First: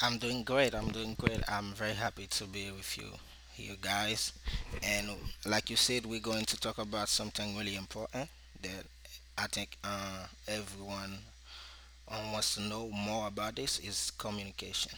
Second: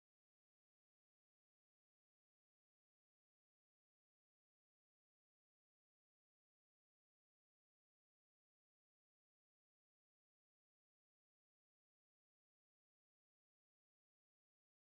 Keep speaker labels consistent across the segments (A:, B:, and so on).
A: I'm doing great. I'm doing great. I'm very happy to be with you, you guys. And like you said, we're going to talk about something really important that I think everyone wants to know more about. This is communication.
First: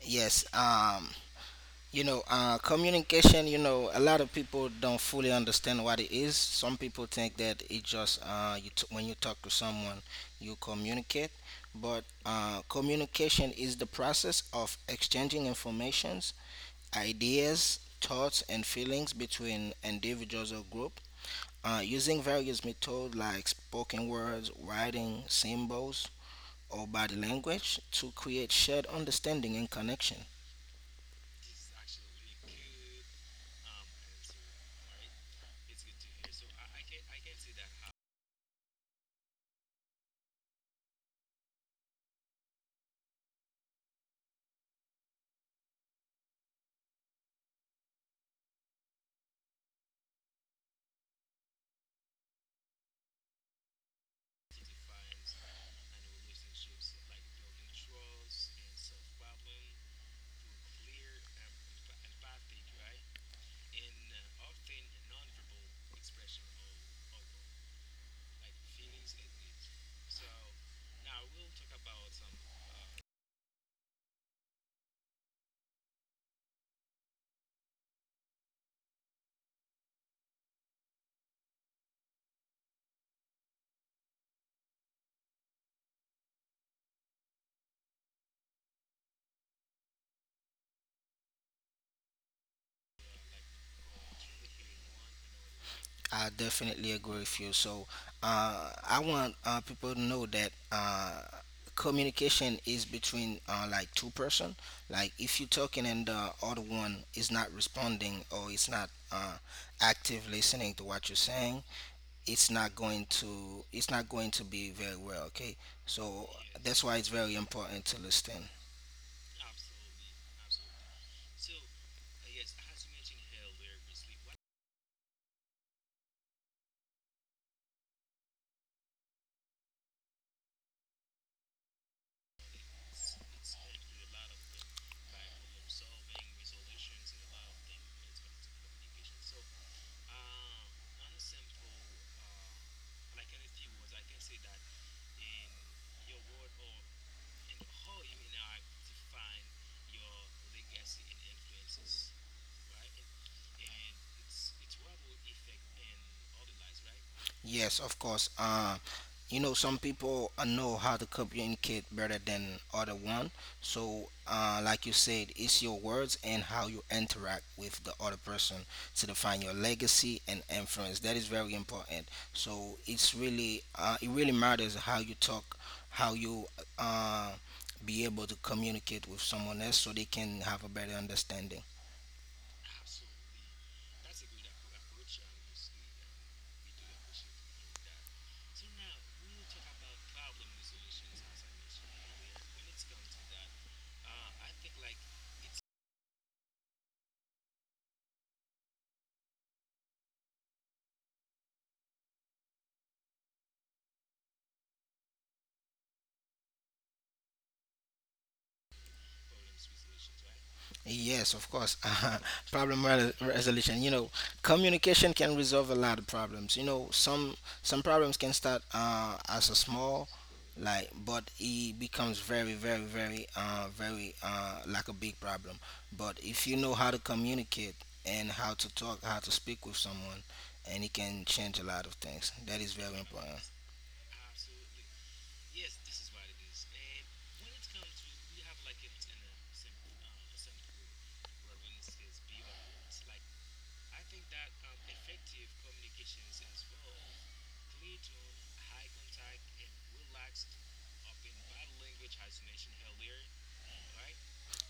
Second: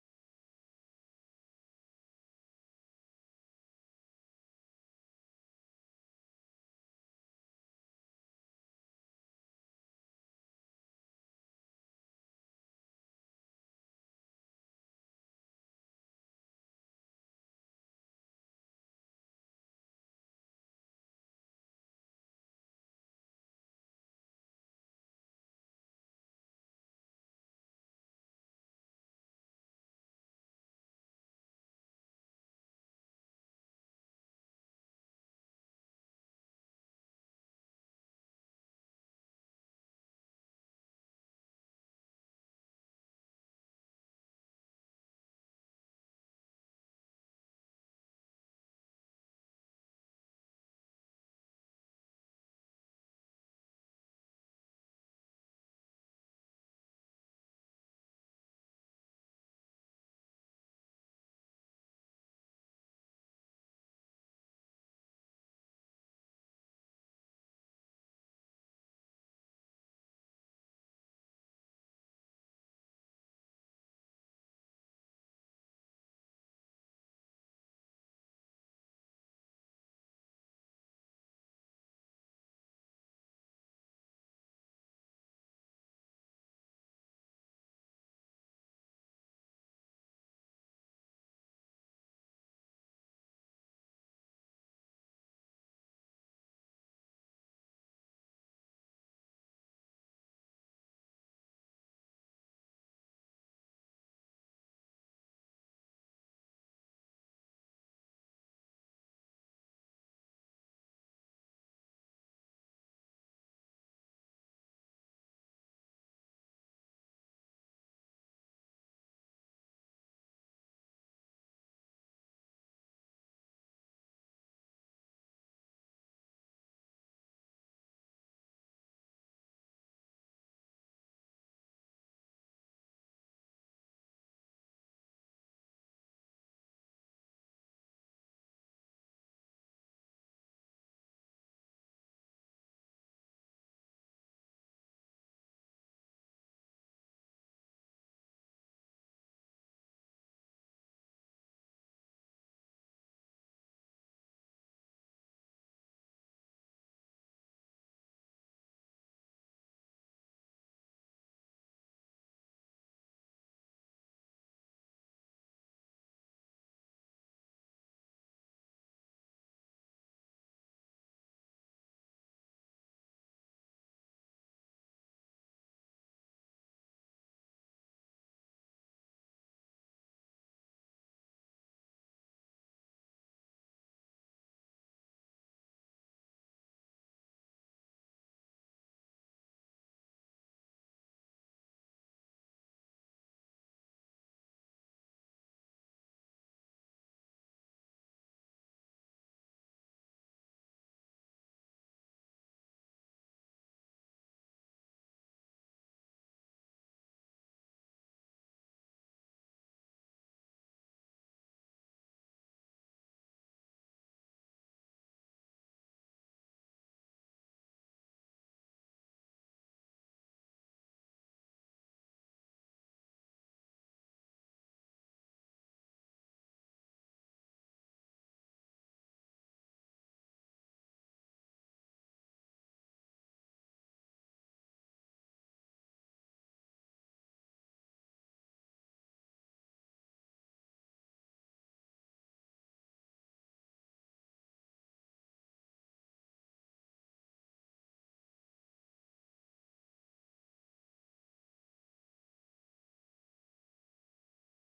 A: Yes. You know, communication, you know, a lot of people don't fully understand what it is. Some people think that it just when you talk to someone, you communicate. But communication is the process of exchanging informations, ideas, thoughts, and feelings between individuals or group. Using various methods like spoken words, writing, symbols, or body language to create shared understanding and connection. I definitely agree with you. So I want people to know that communication is between like two person. Like if you're talking and the other one is not responding or it's not active listening to what you're saying, it's not going to be very well. Okay, so that's why it's very important to listen. Yes, of course. You know, some people know how to communicate better than other one. So, like you said, it's your words and how you interact with the other person to define your legacy and influence. That is very important. So, it's really it really matters how you talk, how you uh, be able to communicate with someone else, so they can have a better understanding. Yes, of course. Resolution. You know, communication can resolve a lot of problems. You know, some problems can start as a small, like, but it becomes very, very, very, very like a big problem. But if you know how to communicate and how to talk, how to speak with someone, and it can change a lot of things. That is very important.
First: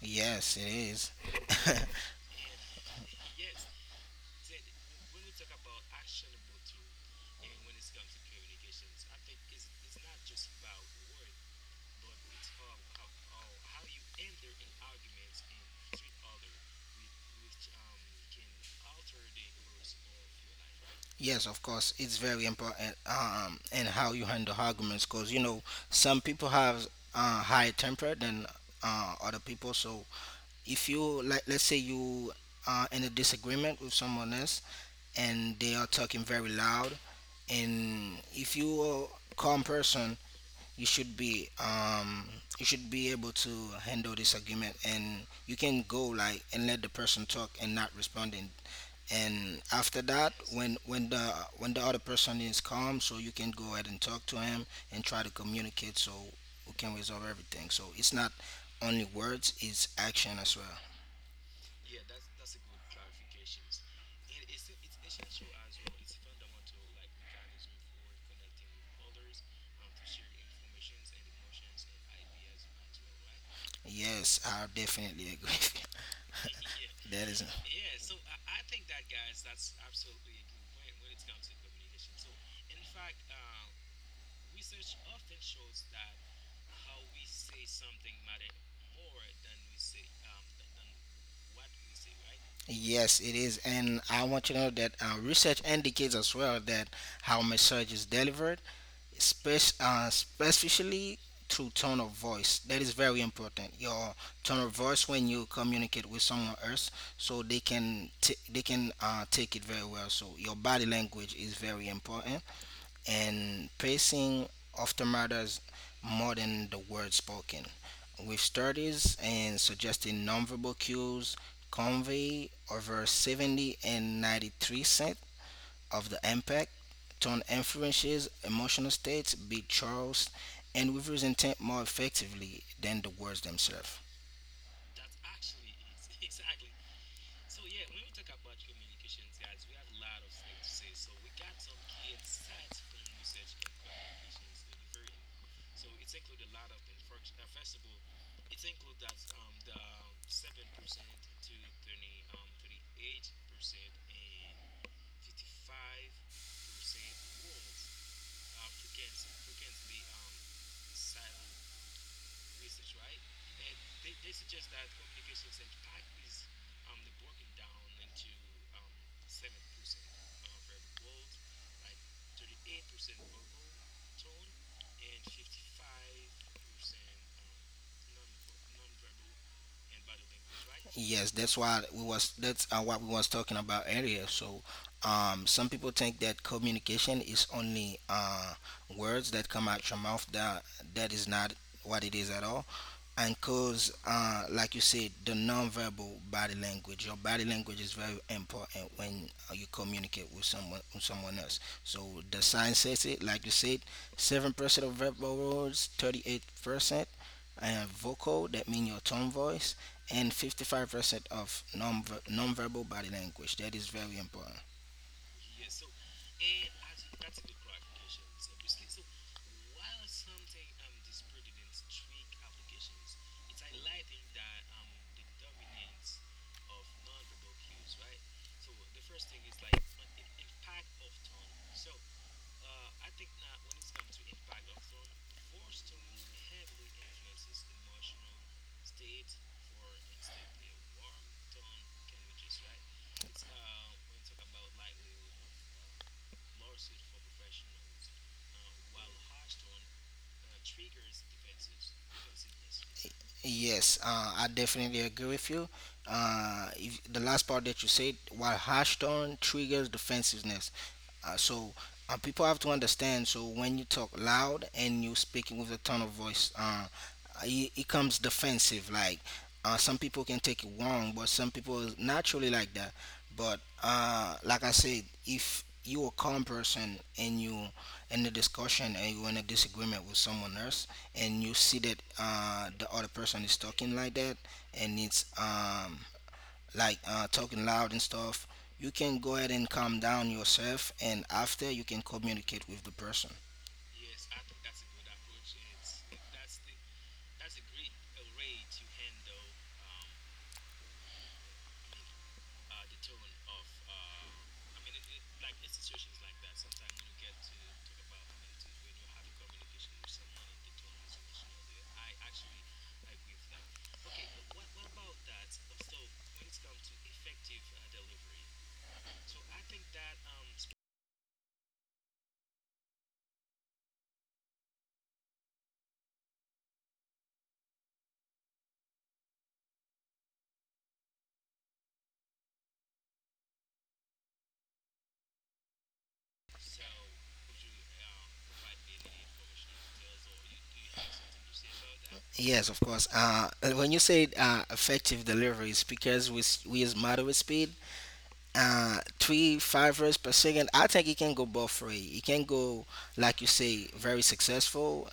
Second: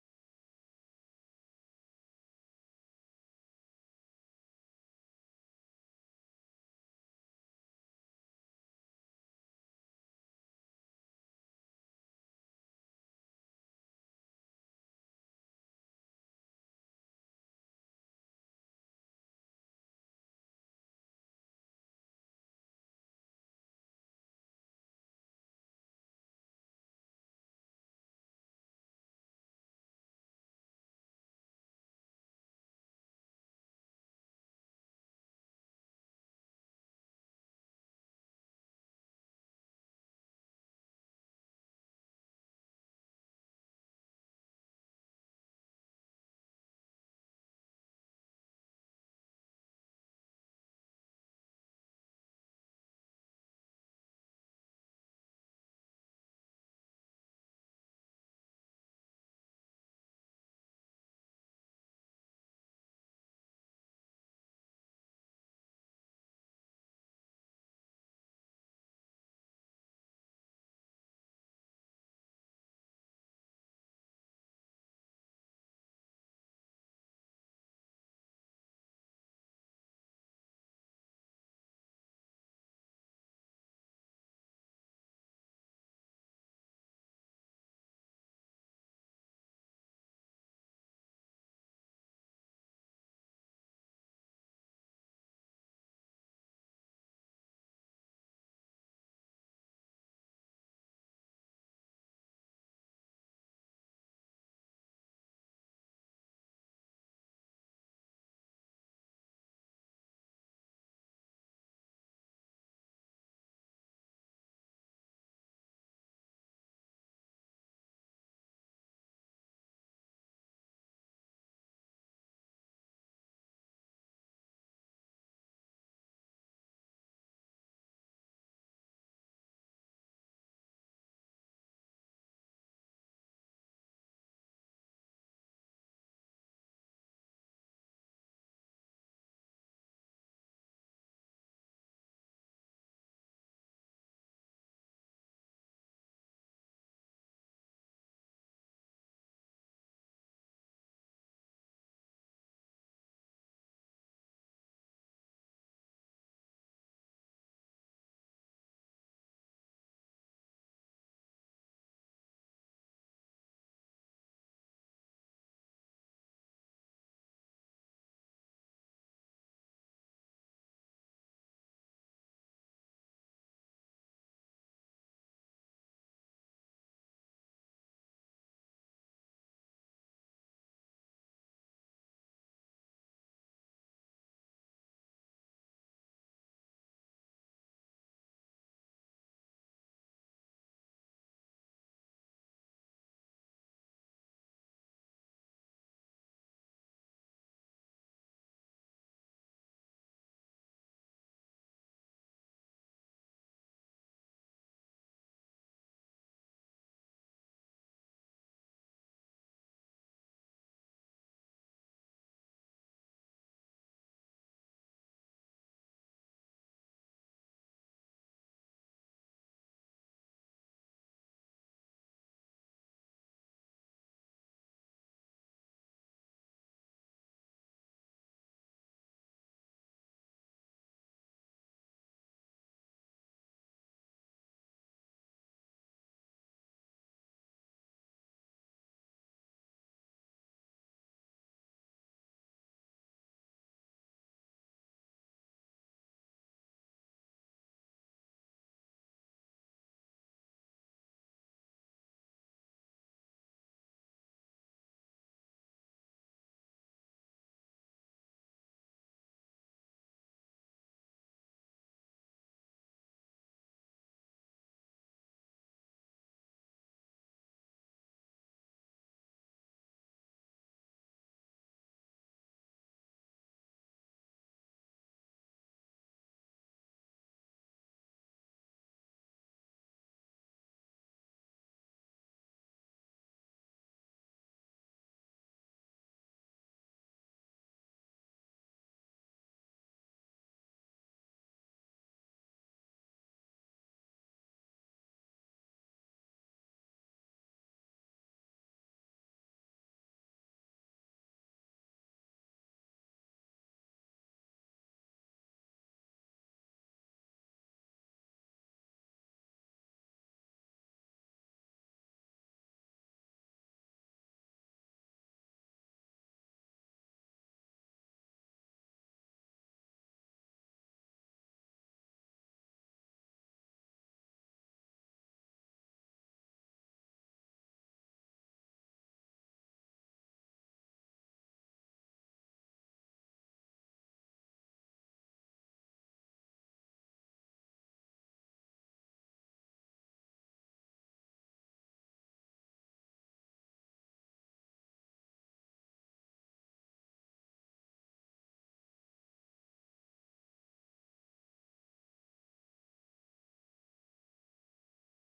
A: Yes, it is. Yes, of course, it's very important in how you handle arguments because you know some people have high temper than other people. So if you like, let's say you are in a disagreement with someone else and they are talking very loud, and if you are a calm person, you should be um, you should be able to handle this argument, and you can go like and let the person talk and not responding and after that when the other person is calm, so you can go ahead and talk to him and try to communicate so we can resolve everything. So it's not only words, it's action as well. Yes, I definitely agree with you. That is, yes, it is. And I want you to know that research indicates as well that how message is delivered, Spec- uh, especially through tone of voice. That is very important. Your tone of voice when you communicate with someone else, so they can take it very well. So your body language is very important, and pacing often matters more than the words spoken. With studies and suggesting nonverbal cues, convey over 70 and 93 percent of the impact, tone influences emotional states, big Charles, and reveals intent more effectively than the words themselves. Yes, that's why we was that's what we was talking about earlier. So, some people think that communication is only words that come out your mouth. That is not what it is at all. And cause like you said, the nonverbal body language, your body language is very important when you communicate with someone else. So the science says, it like you said, 7% of verbal words, 38% and vocal, that means your tone voice, and 55% of nonverbal body language. That is very important. Yes, I definitely agree with you. If, The last part that you said, while harsh tone triggers defensiveness. So people have to understand. So when you talk loud and you speaking with a tone of voice, it comes defensive. Like some people can take it wrong, but some people is naturally like that. But like I said, if you a calm person and you in the discussion and you in a disagreement with someone else and you see that the other person is talking like that and it's like talking loud and stuff, you can go ahead and calm down yourself, and after you can communicate with the person. Yes, of course. And when you say effective delivery, it's because we use moderate speed three five runs per second. I think it can go both way. It can go like you say, very successful,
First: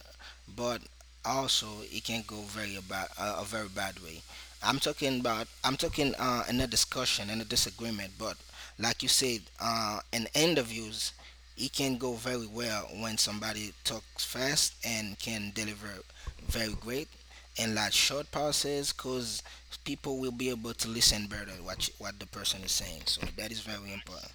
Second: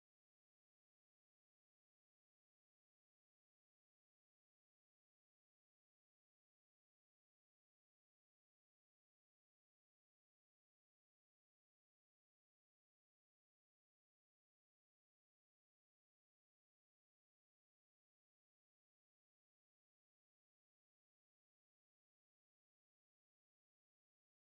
A: but also it can go very bad, a very bad way. I'm talking in a discussion, in a disagreement, but like you said, in interviews, it can go very well when somebody talks fast and can deliver very great and like short pauses, because people will be able to listen better what the person is saying. So that is very important.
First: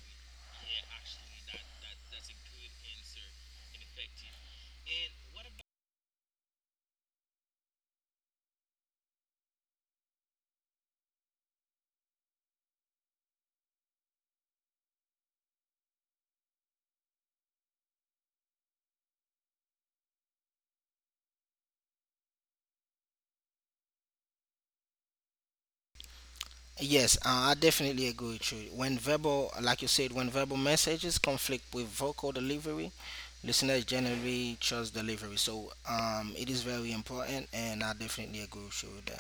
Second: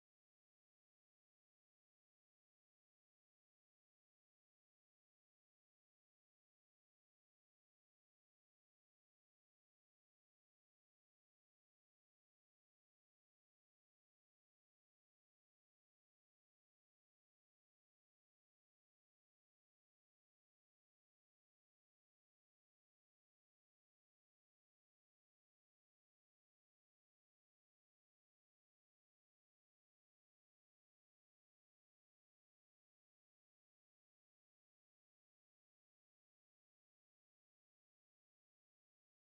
A: Yes, I definitely agree with you. When verbal, like you said, when verbal messages conflict with vocal delivery, listeners generally trust delivery. So it is very important, and I definitely agree with you with.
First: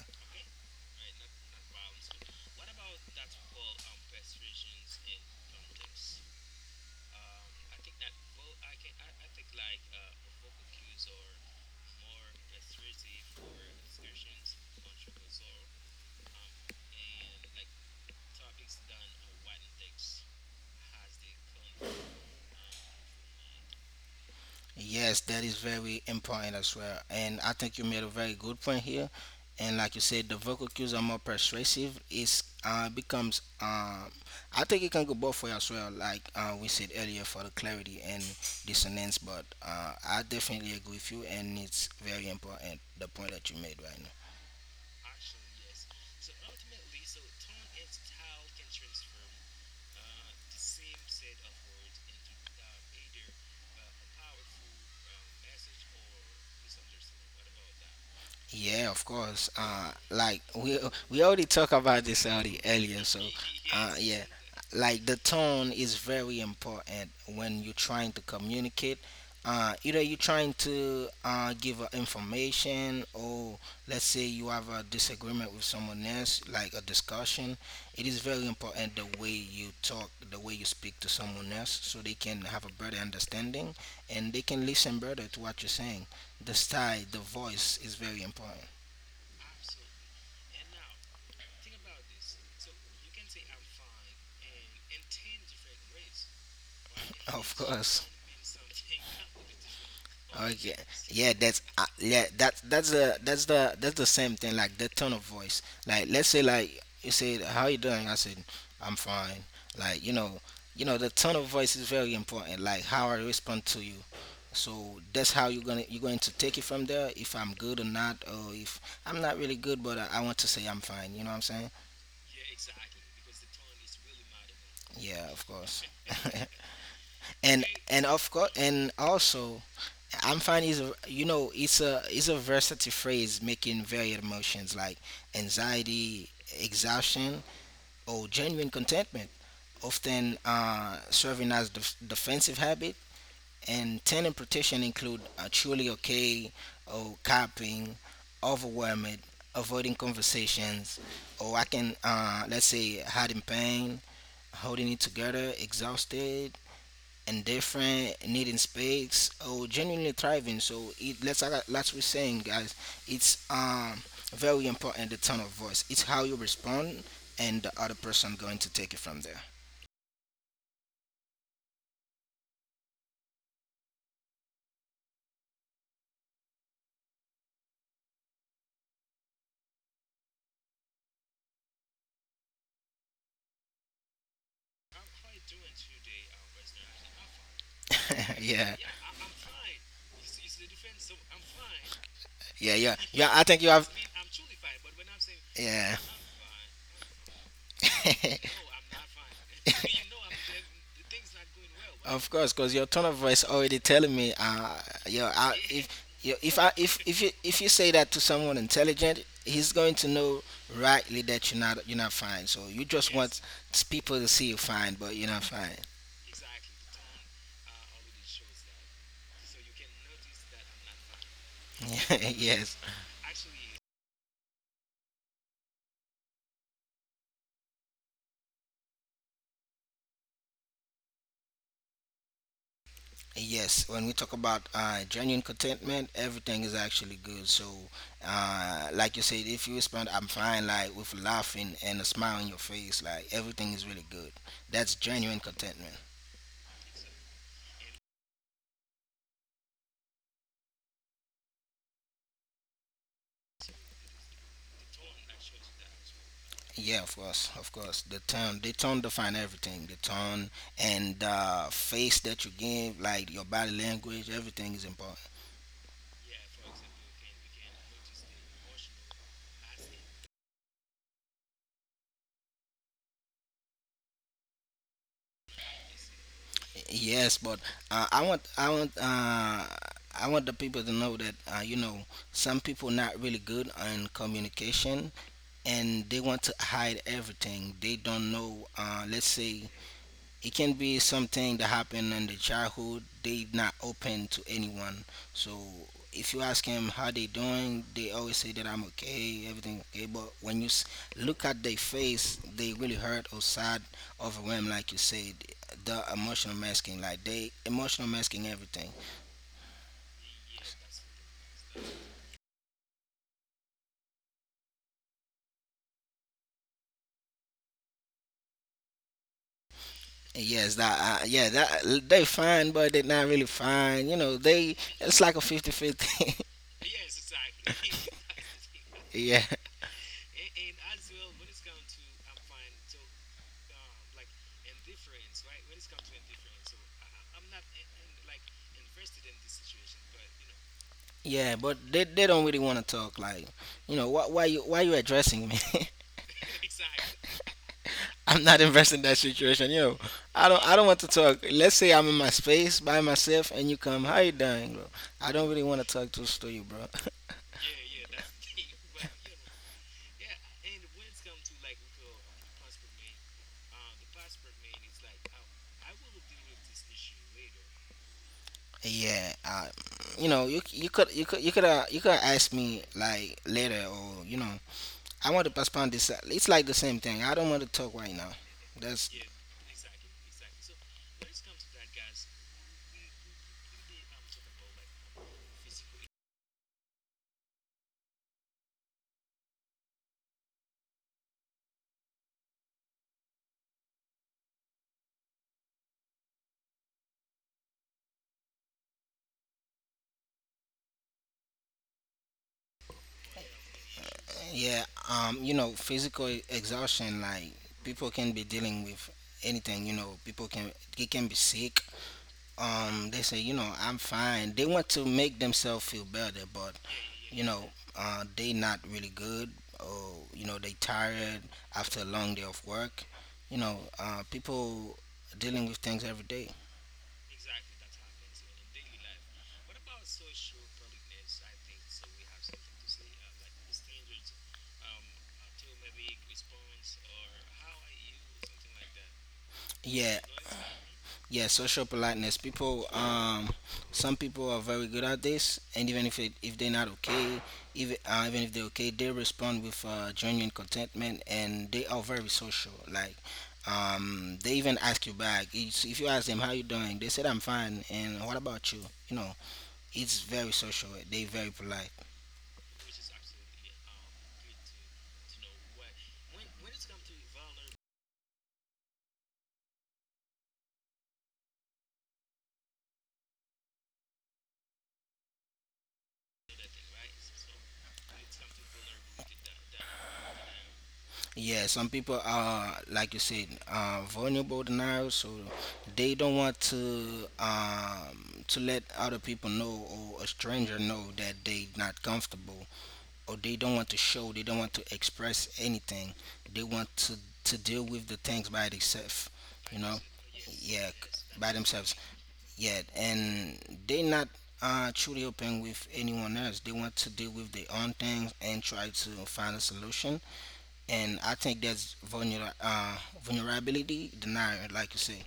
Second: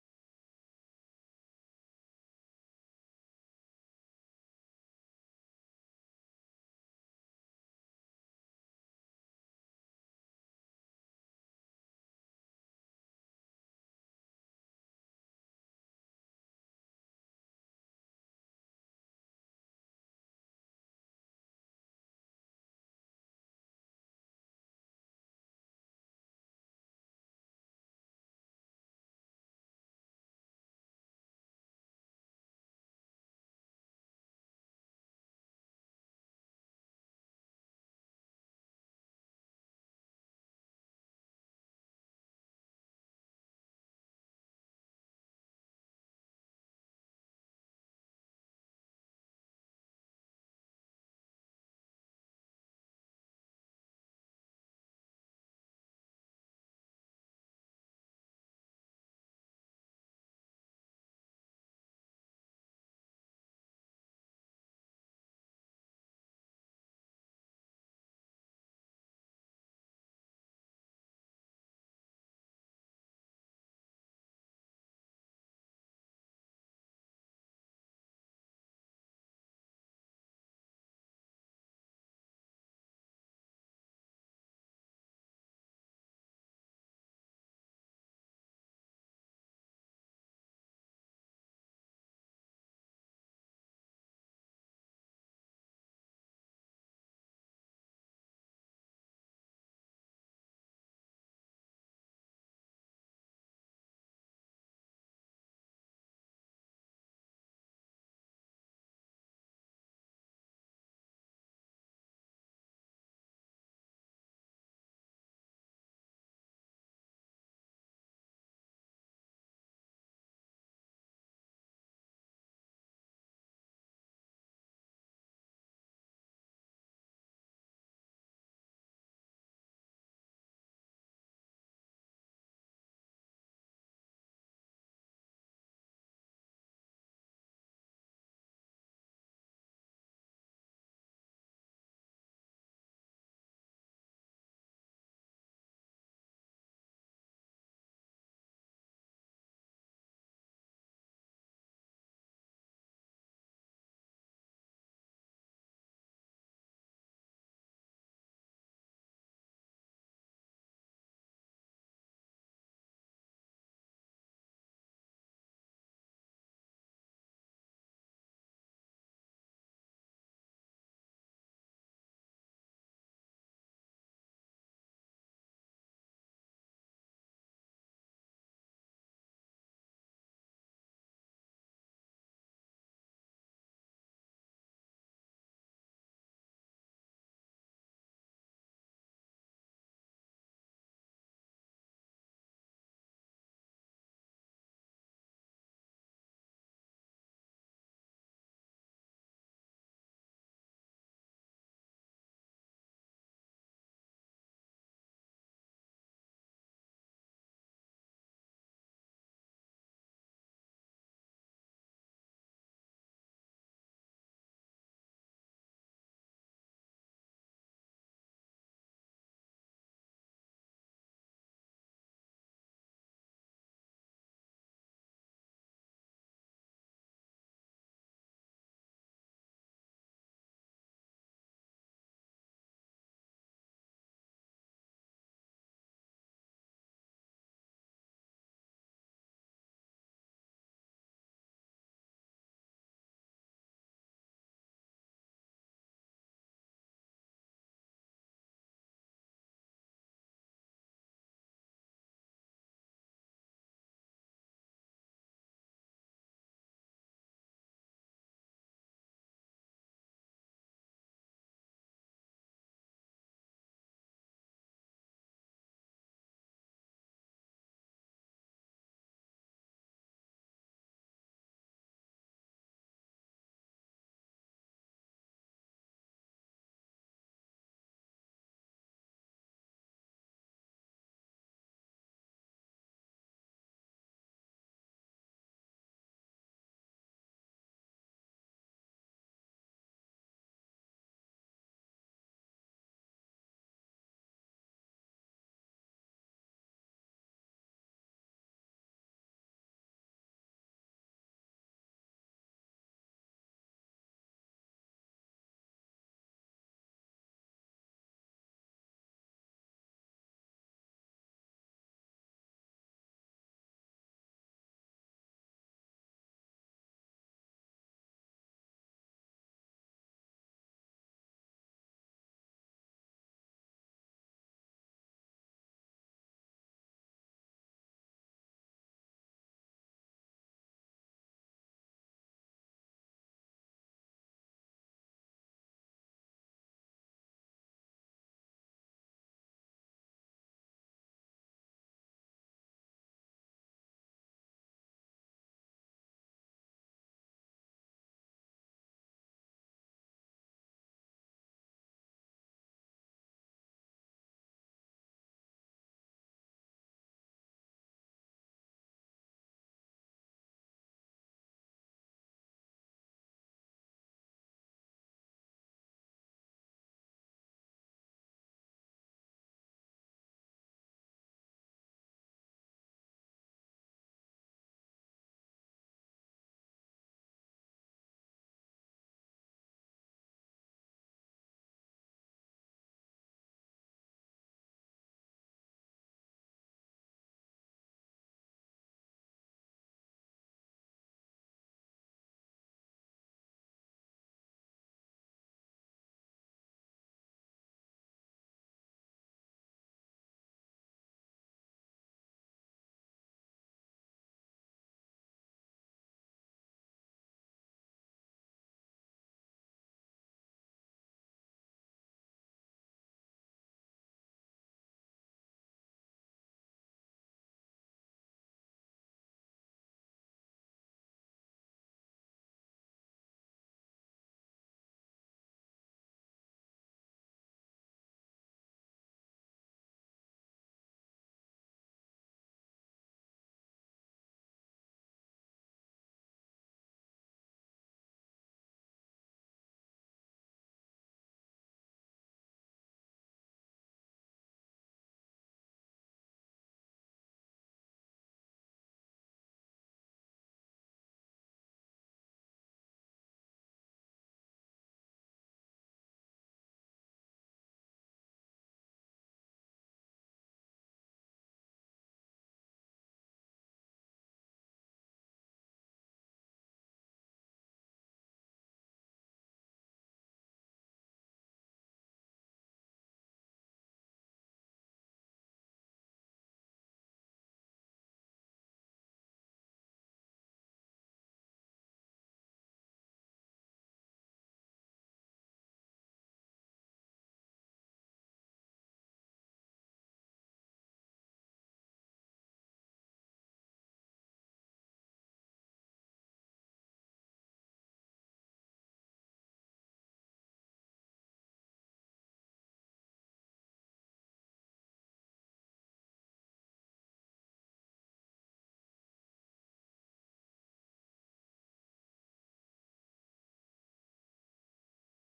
A: Yes, that is very important as well. And I think you made a very good point here. And like you said, the vocal cues are more persuasive. It's becomes I think it can go both way as well. Like we said earlier, for the clarity and dissonance. But I definitely agree with you, and it's very important the point that you made right now. Yeah, of course. Like we already talked about this already earlier. So, yeah, like the tone is very important when you're trying to communicate. Either you're trying to give information, or let's say you have a disagreement with someone else, like a discussion. It is very important the way you talk, the way you speak to someone else, so they can have a better understanding and they can listen better to what you're saying. The style, the voice is very important. Of course. Okay. Yeah, that's yeah, that's the same thing like the tone of voice. Like let's say like you say, how you doing? I said, I'm fine. Like you know, you know, the tone of voice is very important. Like how I respond to you. So that's how you're going to take it from there. If I'm good or not, or if I'm not really good, but I want to say I'm fine. You know what I'm saying? Yeah, of course. and and of course, and also I'm finding is a, you know, it's a versatile phrase making varied emotions like anxiety, exhaustion, or genuine contentment, often serving as defensive habit. And ten interpretation include truly okay, or copying, overwhelmed, avoiding conversations, or I can let's say hiding pain, holding it together, exhausted, and different needing space or genuinely thriving. So it let's like that's we're saying guys, it's very important, the tone of voice, it's how you respond and the other person going to take it from there. Yeah. Yeah, I think you have, yeah. Of course, because your tone of voice already telling me, you if you if I if you say that to someone intelligent, he's going to know rightly that you're not fine. So you just want people to see you fine, but you're not fine. yes, yes. When we talk about genuine contentment, everything is actually good. So, like you said, if you respond, "I'm fine," like with laughing and a smile on your face, like everything is really good. That's genuine contentment. Yeah, of course, of course. The tone define everything. The tone and the face that you give, like your body language, everything is important. Yes, but uh, I want, I want, uh, I want the people to know that you know, some people not really good on communication, and they want to hide everything. They don't know. Let's say it can be something that happened in the childhood. They not open to anyone. So if you ask them how they doing, they always say that I'm okay, everything okay. But when look at their face, they really hurt or sad, overwhelmed, like you said. The emotional masking, like they emotional masking everything. Yes, that yeah, that they fine, but they not really fine. You know, they it's like a 50-50. Yeah. Yeah, but they don't really want to talk. Like, you know, why you addressing me? I'm not invested in that situation. You know, I don't want to talk. Let's say I'm in my space by myself, and you come, how you doing, bro? I don't really want to talk to you, bro. Yeah, I, you know, you could you could you could you could ask me like later, or you know, I want to postpone this. It's like the same thing. I don't want to talk right now. That's physical, yeah. You know, physical exhaustion. Like people can be dealing with anything. You know, people can, they can be sick. They say you know I'm fine. They want to make themselves feel better, but you know, they not really good. Or you know, they tired after a long day of work. You know, people dealing with things every day. Yeah, Yeah, social politeness. People, some people are very good at this, and even if it, if they're not okay, even even if they're okay, they respond with genuine contentment, and they are very social. Like, they even ask you back. It's, if you ask them how you doing, they said I'm fine, and what about you? You know, it's very social. They very polite. Yeah, some people are, like you said, vulnerable now, so they don't want to let other people know or a stranger know that they not comfortable, or they don't want to show, they don't want to express anything. They want to deal with the things by themselves, you know. Yeah, by themselves. Yeah, and they not truly open with anyone else. They want to deal with their own things and try to find a solution, and I think that's vulnerability denier, like you say.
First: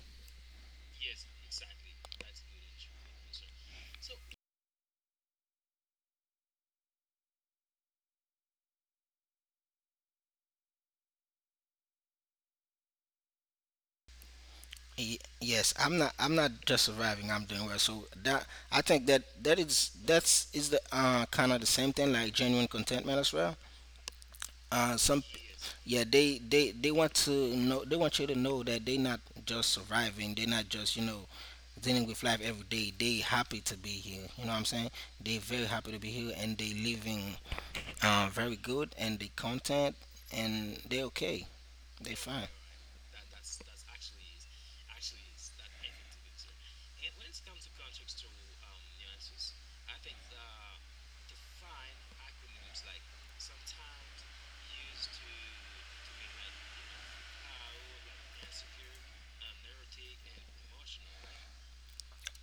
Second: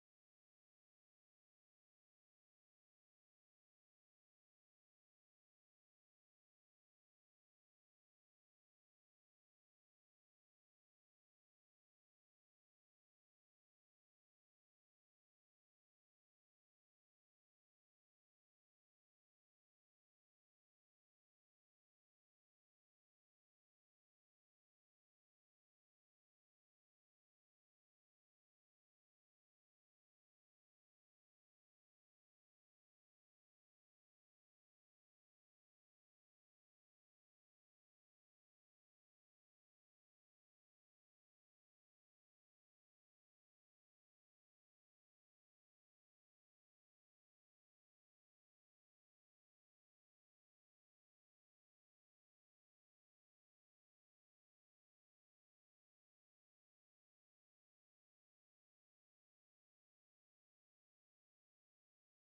A: Yes, I'm not. I'm not just surviving. I'm doing well. So that I think that that is the kind of the same thing like genuine contentment as well. Some, yeah, they want to know, they want you to know that they're not just surviving, they're not just, you know, dealing with life every day, they happy to be here, you know what I'm saying? They very happy to be here, and they living very good, and they content, and they okay. They fine.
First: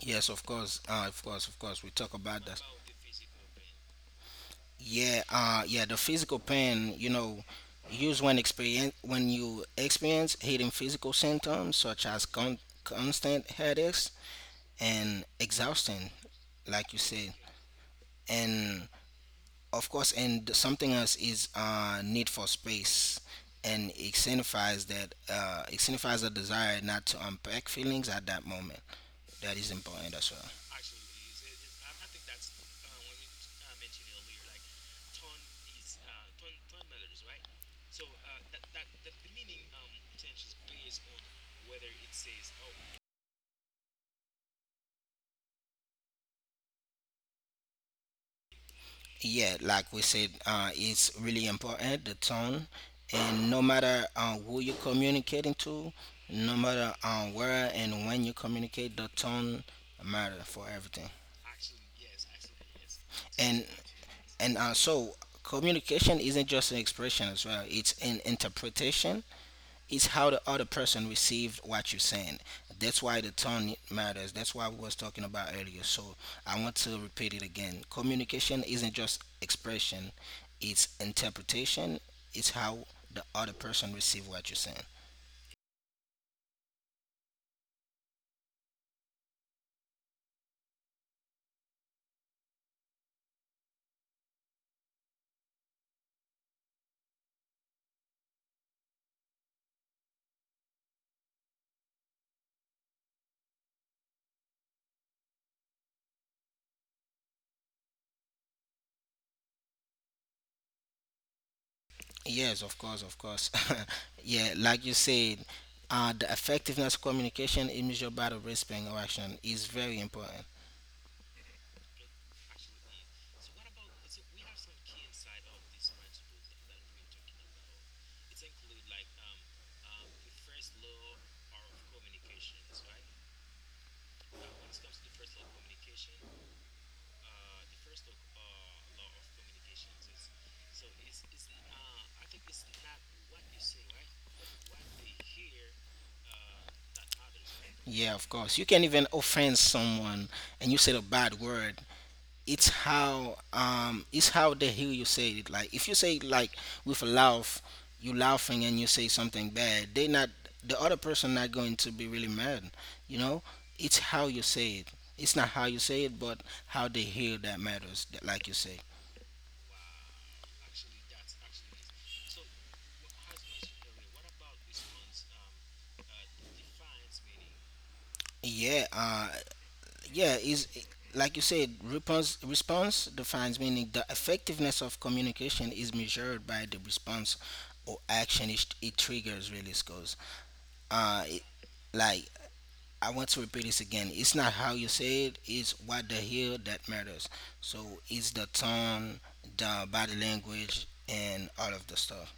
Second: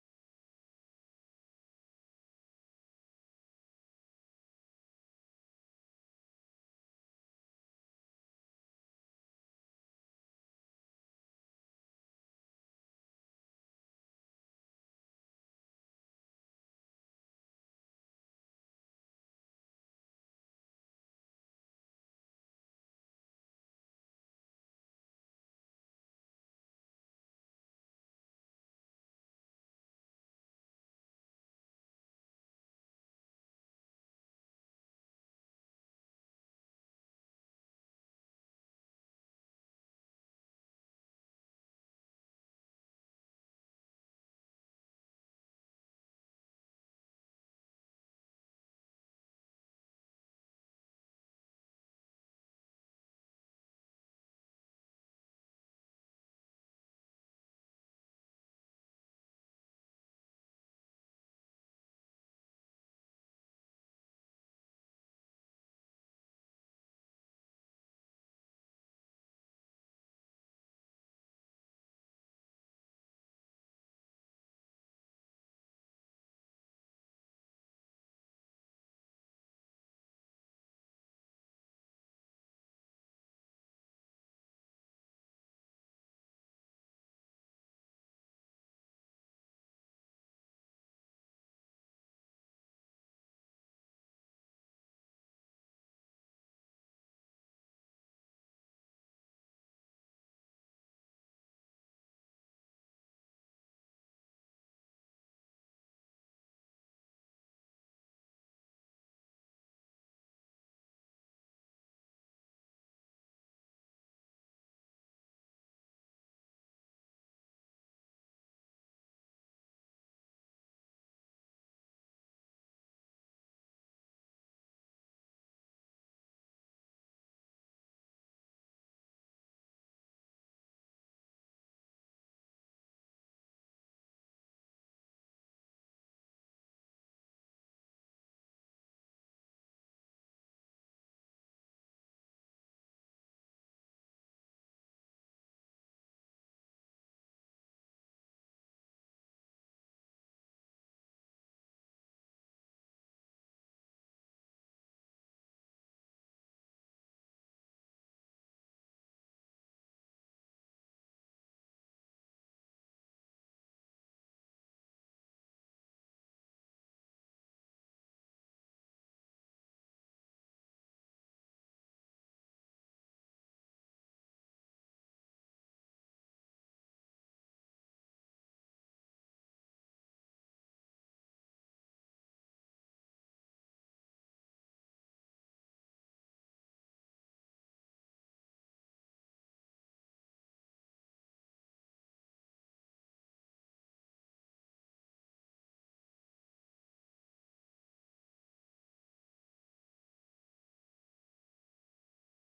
A: Yes, of course. Of course. We talk about that. Yeah, yeah, the physical pain, you know, used when experience, when you experience hitting physical symptoms such as constant headaches and exhaustion, like you said, and of course, and something else is need for space, and it signifies that it signifies a desire not to unpack feelings at that moment. That is important as well. Yeah, like we said, it's really important, the tone, and no matter who you're communicating to, no matter where and when you communicate, the tone matter for everything. And and so communication isn't just an expression as well, it's an interpretation, it's how the other person received what you're saying. That's why the tone matters. That's why we was talking about earlier. So I want to repeat it again. Communication isn't just expression; it's interpretation. It's how the other person receive what you're saying. Yes, of course, of course. Yeah, like you said, the effectiveness of communication is measured by the respect or action is very important. Yeah, of course. You can even offend someone and you said a bad word, it's how they hear you say it, like if you say it like with a laugh, you laughing and you say something bad, they not, the other person not going to be really mad, you know. It's how you say it. It's not how you say it, but how they hear that matters, like you say. Yeah, yeah is like you said, response defines meaning, the effectiveness of communication is measured by the response or action it triggers, really, because it, like I want to repeat this again. It's not how you say it, it's what they hear that matters. So it's the tone, the body language, and all of the stuff.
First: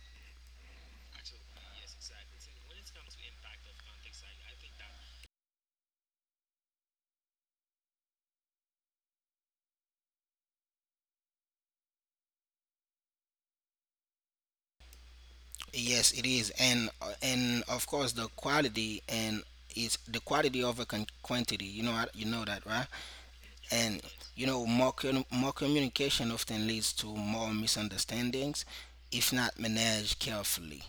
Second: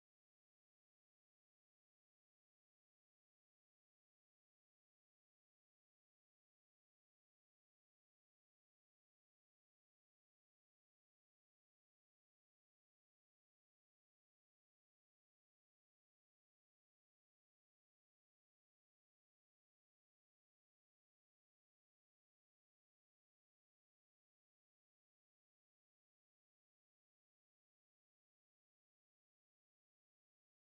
A: Yes, it is, and of course the quality, and it's the quality over quantity. You know that, right? And you know, more more communication often leads to more misunderstandings, if not managed carefully.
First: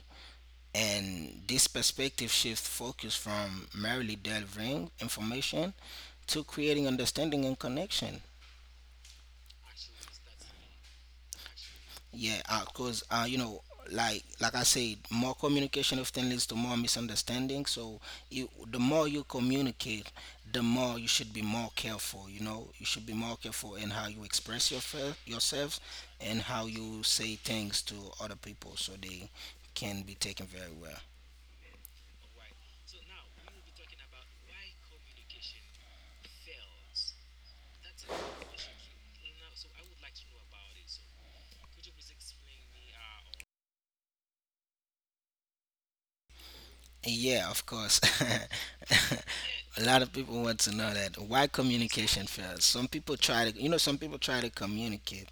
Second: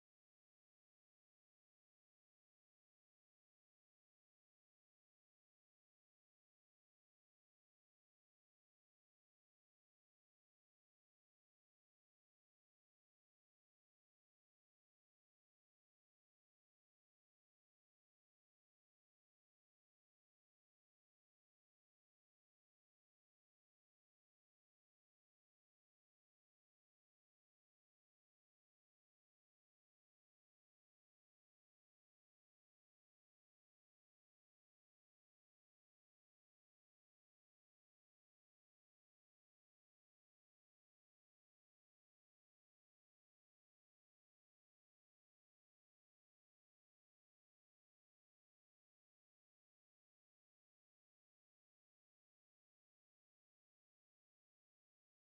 A: And this perspective shift focus from merely delivering information to creating understanding and connection. Yeah, because 'cause you know, like I said, more communication often leads to more misunderstanding. So you, the more you communicate, the more you should be more careful. You know, you should be more careful in how you express your yourself, and how you say things to other people, so they can be taken very well. Yeah, of course. A lot of people want to know that why communication fails. Some people try to, you know, some people try to communicate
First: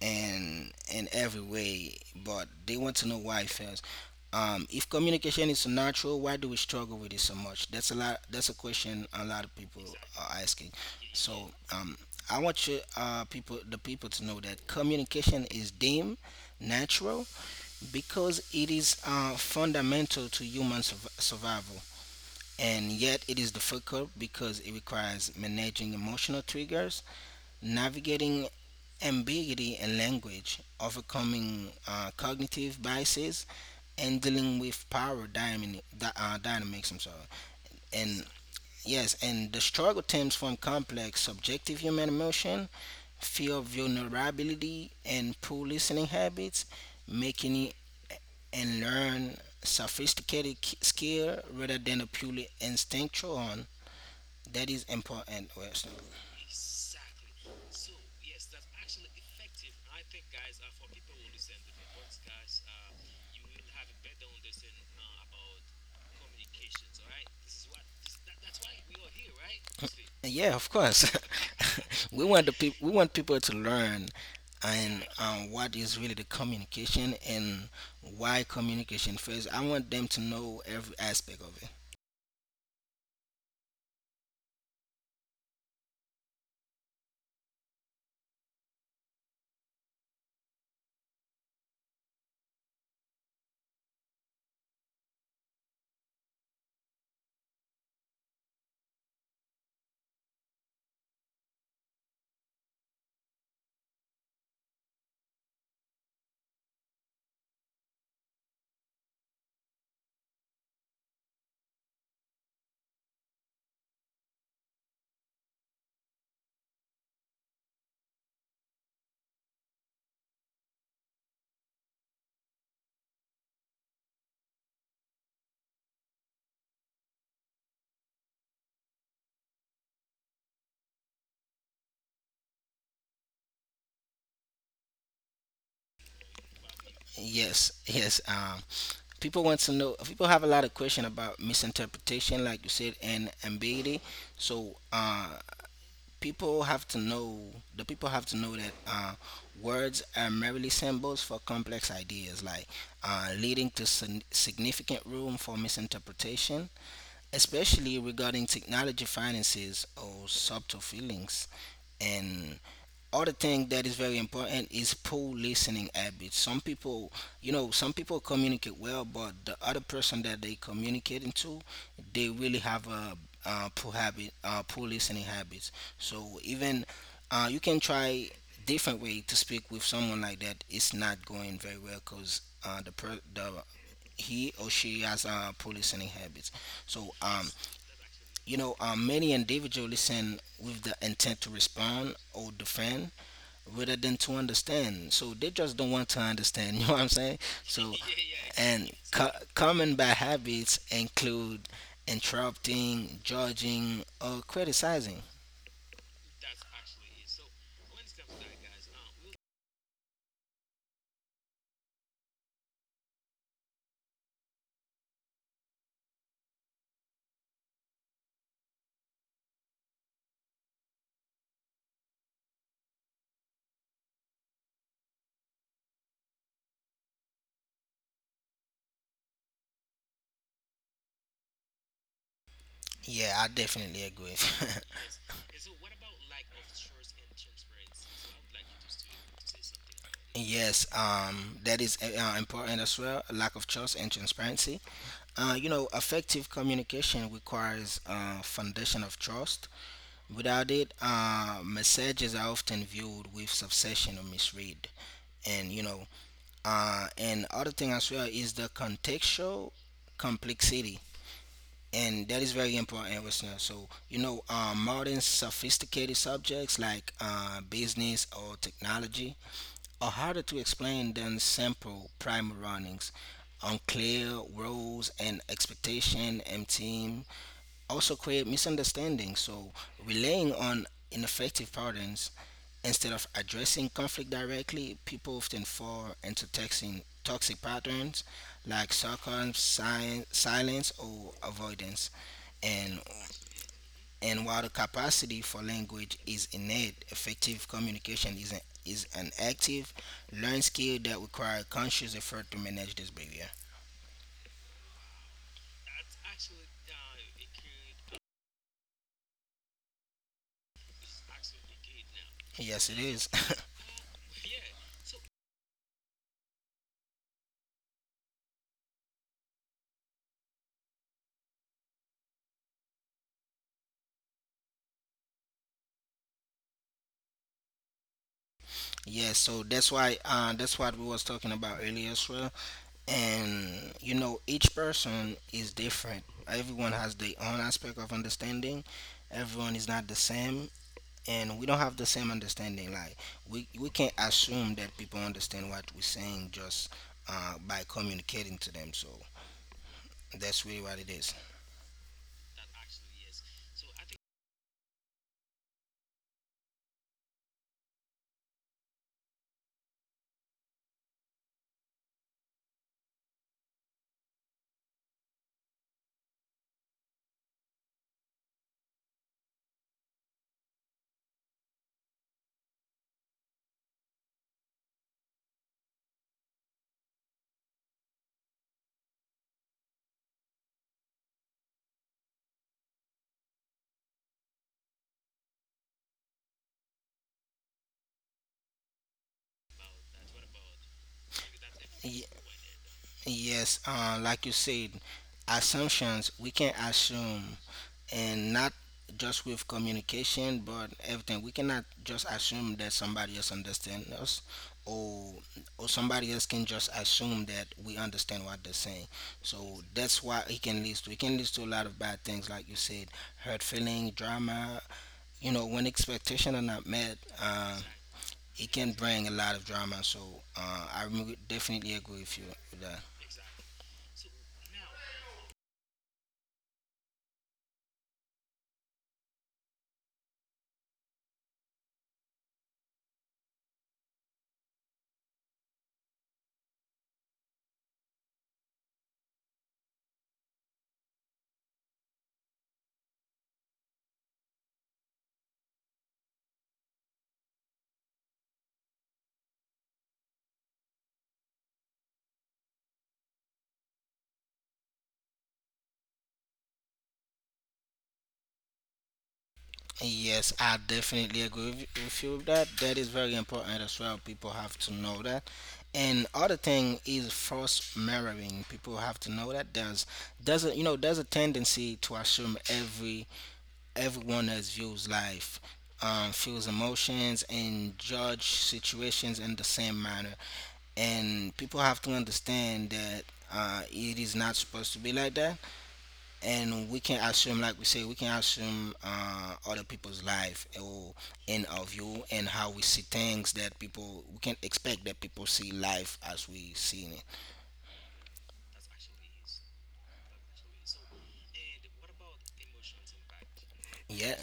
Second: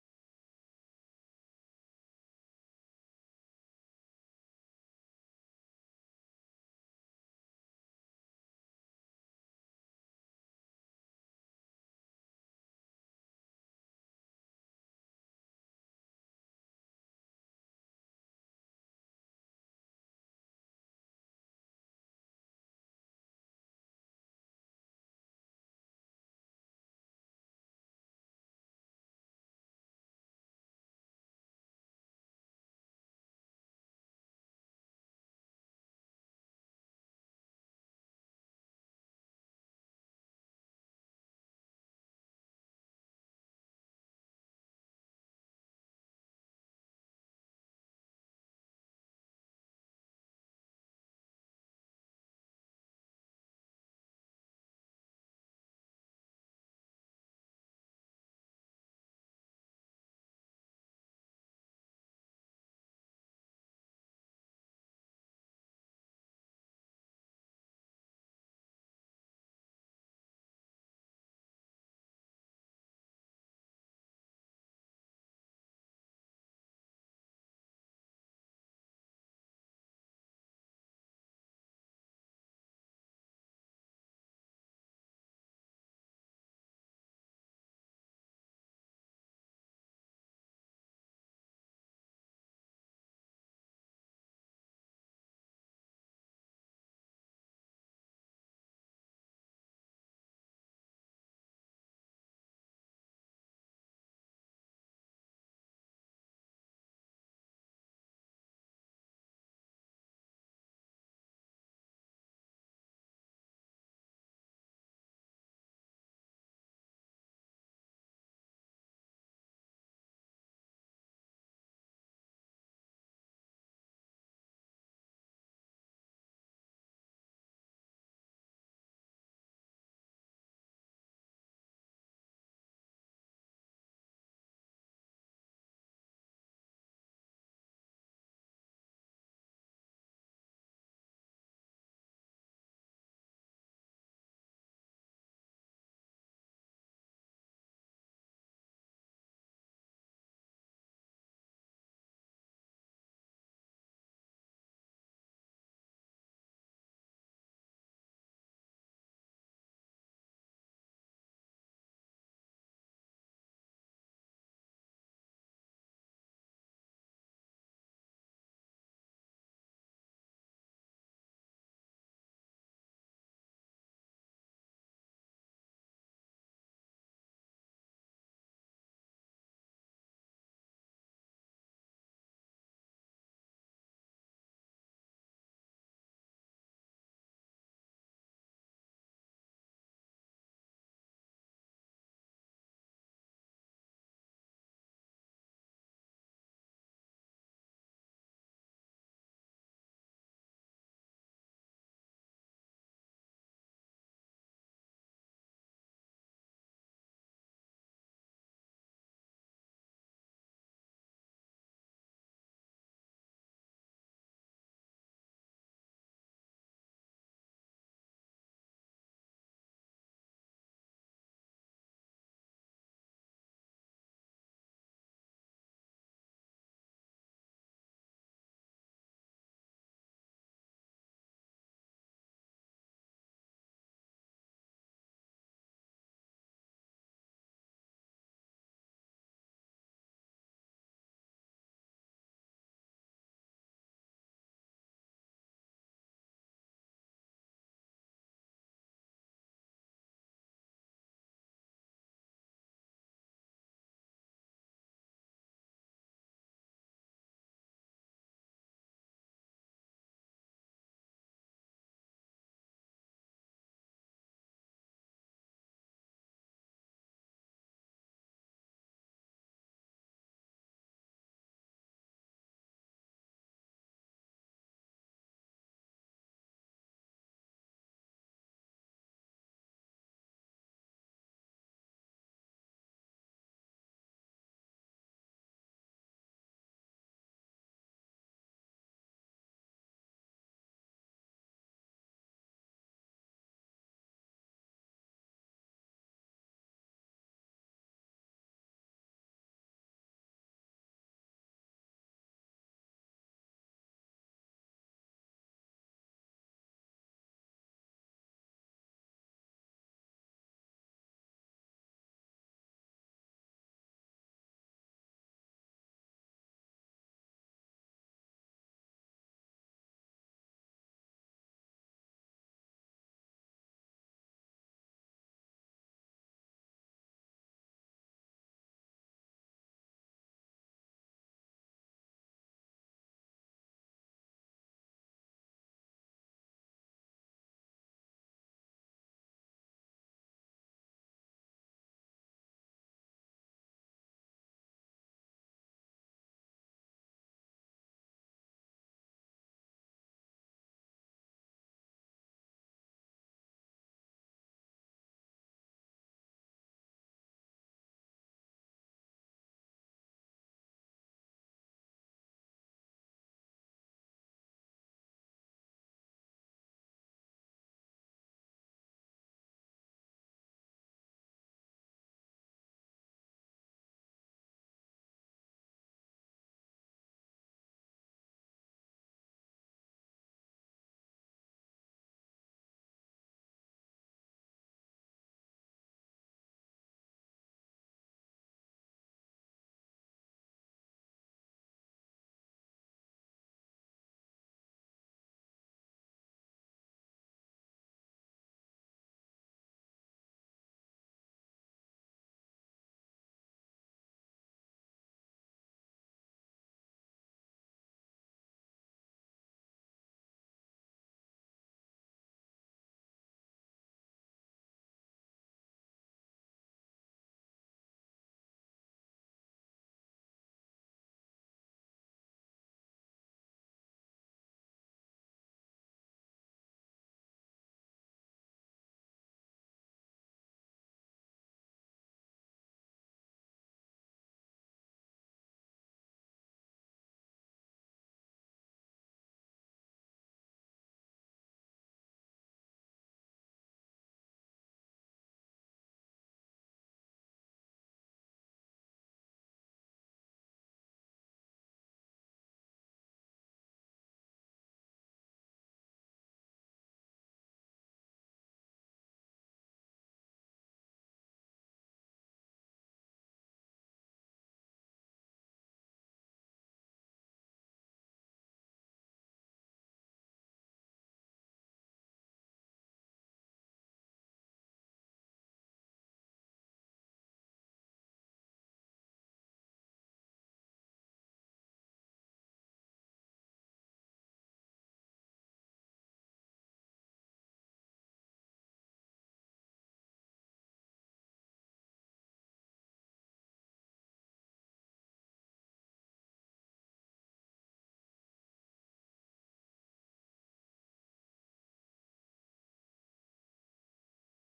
A: and in every way, but they want to know why it fails. If communication is natural, why do we struggle with it so much? That's a lot. That's a question a lot of people are asking. So, I want you, people, the people to know that communication is deemed natural because it is fundamental to human survival. And yet, it is difficult because it requires managing emotional triggers, navigating ambiguity in language, overcoming cognitive biases, and dealing with power dynamics. I'm sorry. And yes, and the struggle stems from complex subjective human emotion, fear of vulnerability, and poor listening habits, making it and learn sophisticated skill rather than a purely instinctual one. That is important, Wes. Yeah, of course. We want the we want people to learn and what is really the communication, and why communication. First I want them to know every aspect of it. Yes, yes. People want to know, people have a lot of question about misinterpretation, like you said, and ambiguity. So people have to know, the people have to know that words are merely symbols for complex ideas, like leading to significant room for misinterpretation, especially regarding technology, finances, or subtle feelings. And other thing that is very important is poor listening habits. Some people, you know, some people communicate well, but the other person that they communicating to, they really have a poor listening habits. So even you can try different way to speak with someone like that. It's not going very well because the per- the he or she has poor listening habits. So you know, many individuals listen with the intent to respond or defend rather than to understand. So they just don't want to understand. You know what I'm saying? So, and common bad habits include interrupting, judging, or criticizing. Yeah, I definitely agree. Yes, that is important as well. Lack of trust and transparency. You know, effective communication requires a foundation of trust. Without it, messages are often viewed with suspicion or misread. And you know, and other thing as well is the contextual complexity, and that is very important, listener. So you know, modern sophisticated subjects like business or technology are harder to explain than simple primal runnings. Unclear roles and expectation and team also create misunderstandings. So relying on ineffective patterns, instead of addressing conflict directly, people often fall into texting toxic patterns like sarcasm, silence, or avoidance. And while the capacity for language is innate, effective communication is an active, learned skill that requires conscious effort to manage this behavior. Yes, it is. Yeah, so that's why that's what we was talking about earlier as well. And you know, each person is different. Everyone has their own aspect of understanding. Everyone is not the same, and we don't have the same understanding. Like we can't assume that people understand what we're saying just by communicating to them. So that's really what it is. Yes, like you said, assumptions, we can assume, and not just with communication, but everything. We cannot just assume that somebody else understands us, or or somebody else can just assume that we understand what they're saying. So that's why it can lead to. It can lead to a lot of bad things, like you said, hurt feeling, drama. You know, when expectations are not met, it can bring a lot of drama. So I definitely agree with you with that. Yes, I definitely agree with you with that. That is very important as well. People have to know that. And other thing is false mirroring. People have to know that there's a tendency to assume everyone has views life, feels emotions, and judge situations in the same manner. And people have to understand that it is not supposed to be like that, and we can assume, like we say, we can assume other people's life, or in our view and how we see things, that people, we can expect that people see life as we see it, yeah.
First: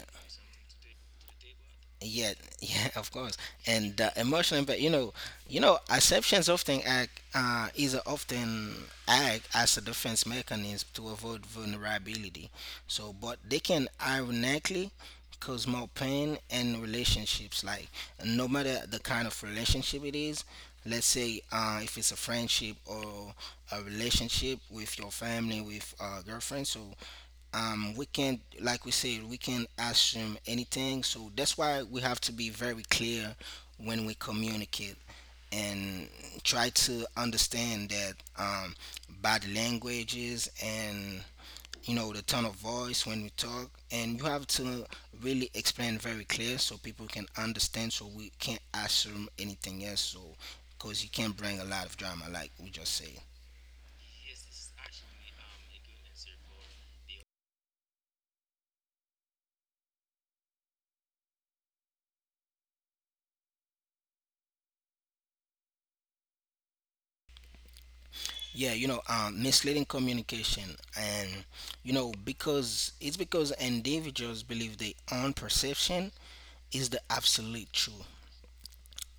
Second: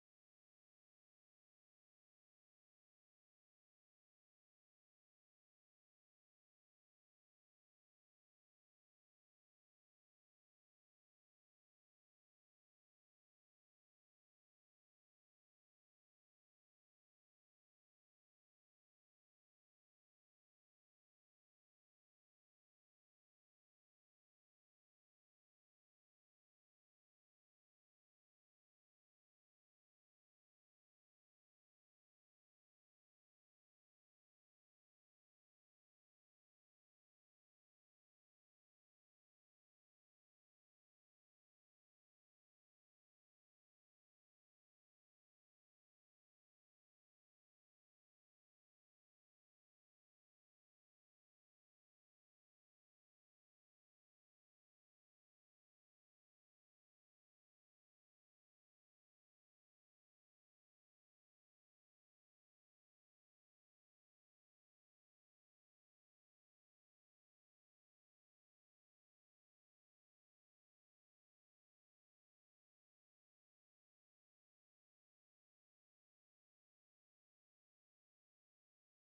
A: Yeah, yeah, of course. And the emotional impact, you know, acceptance often act is often act as a defense mechanism to avoid vulnerability. So, but they can ironically cause more pain in relationships. Like, no matter the kind of relationship it is, let's say if it's a friendship, or a relationship with your family, with a girlfriend. So, we can't, like we said, we can't assume anything, so that's why we have to be very clear when we communicate, and try to understand that, body languages and, you know, the tone of voice when we talk, and you have to really explain very clear so people can understand, so we can't assume anything else, so because you can not bring a lot of drama like we just said. Yeah, you know, misleading communication, and you know, because it's because individuals believe their own perception is the absolute truth.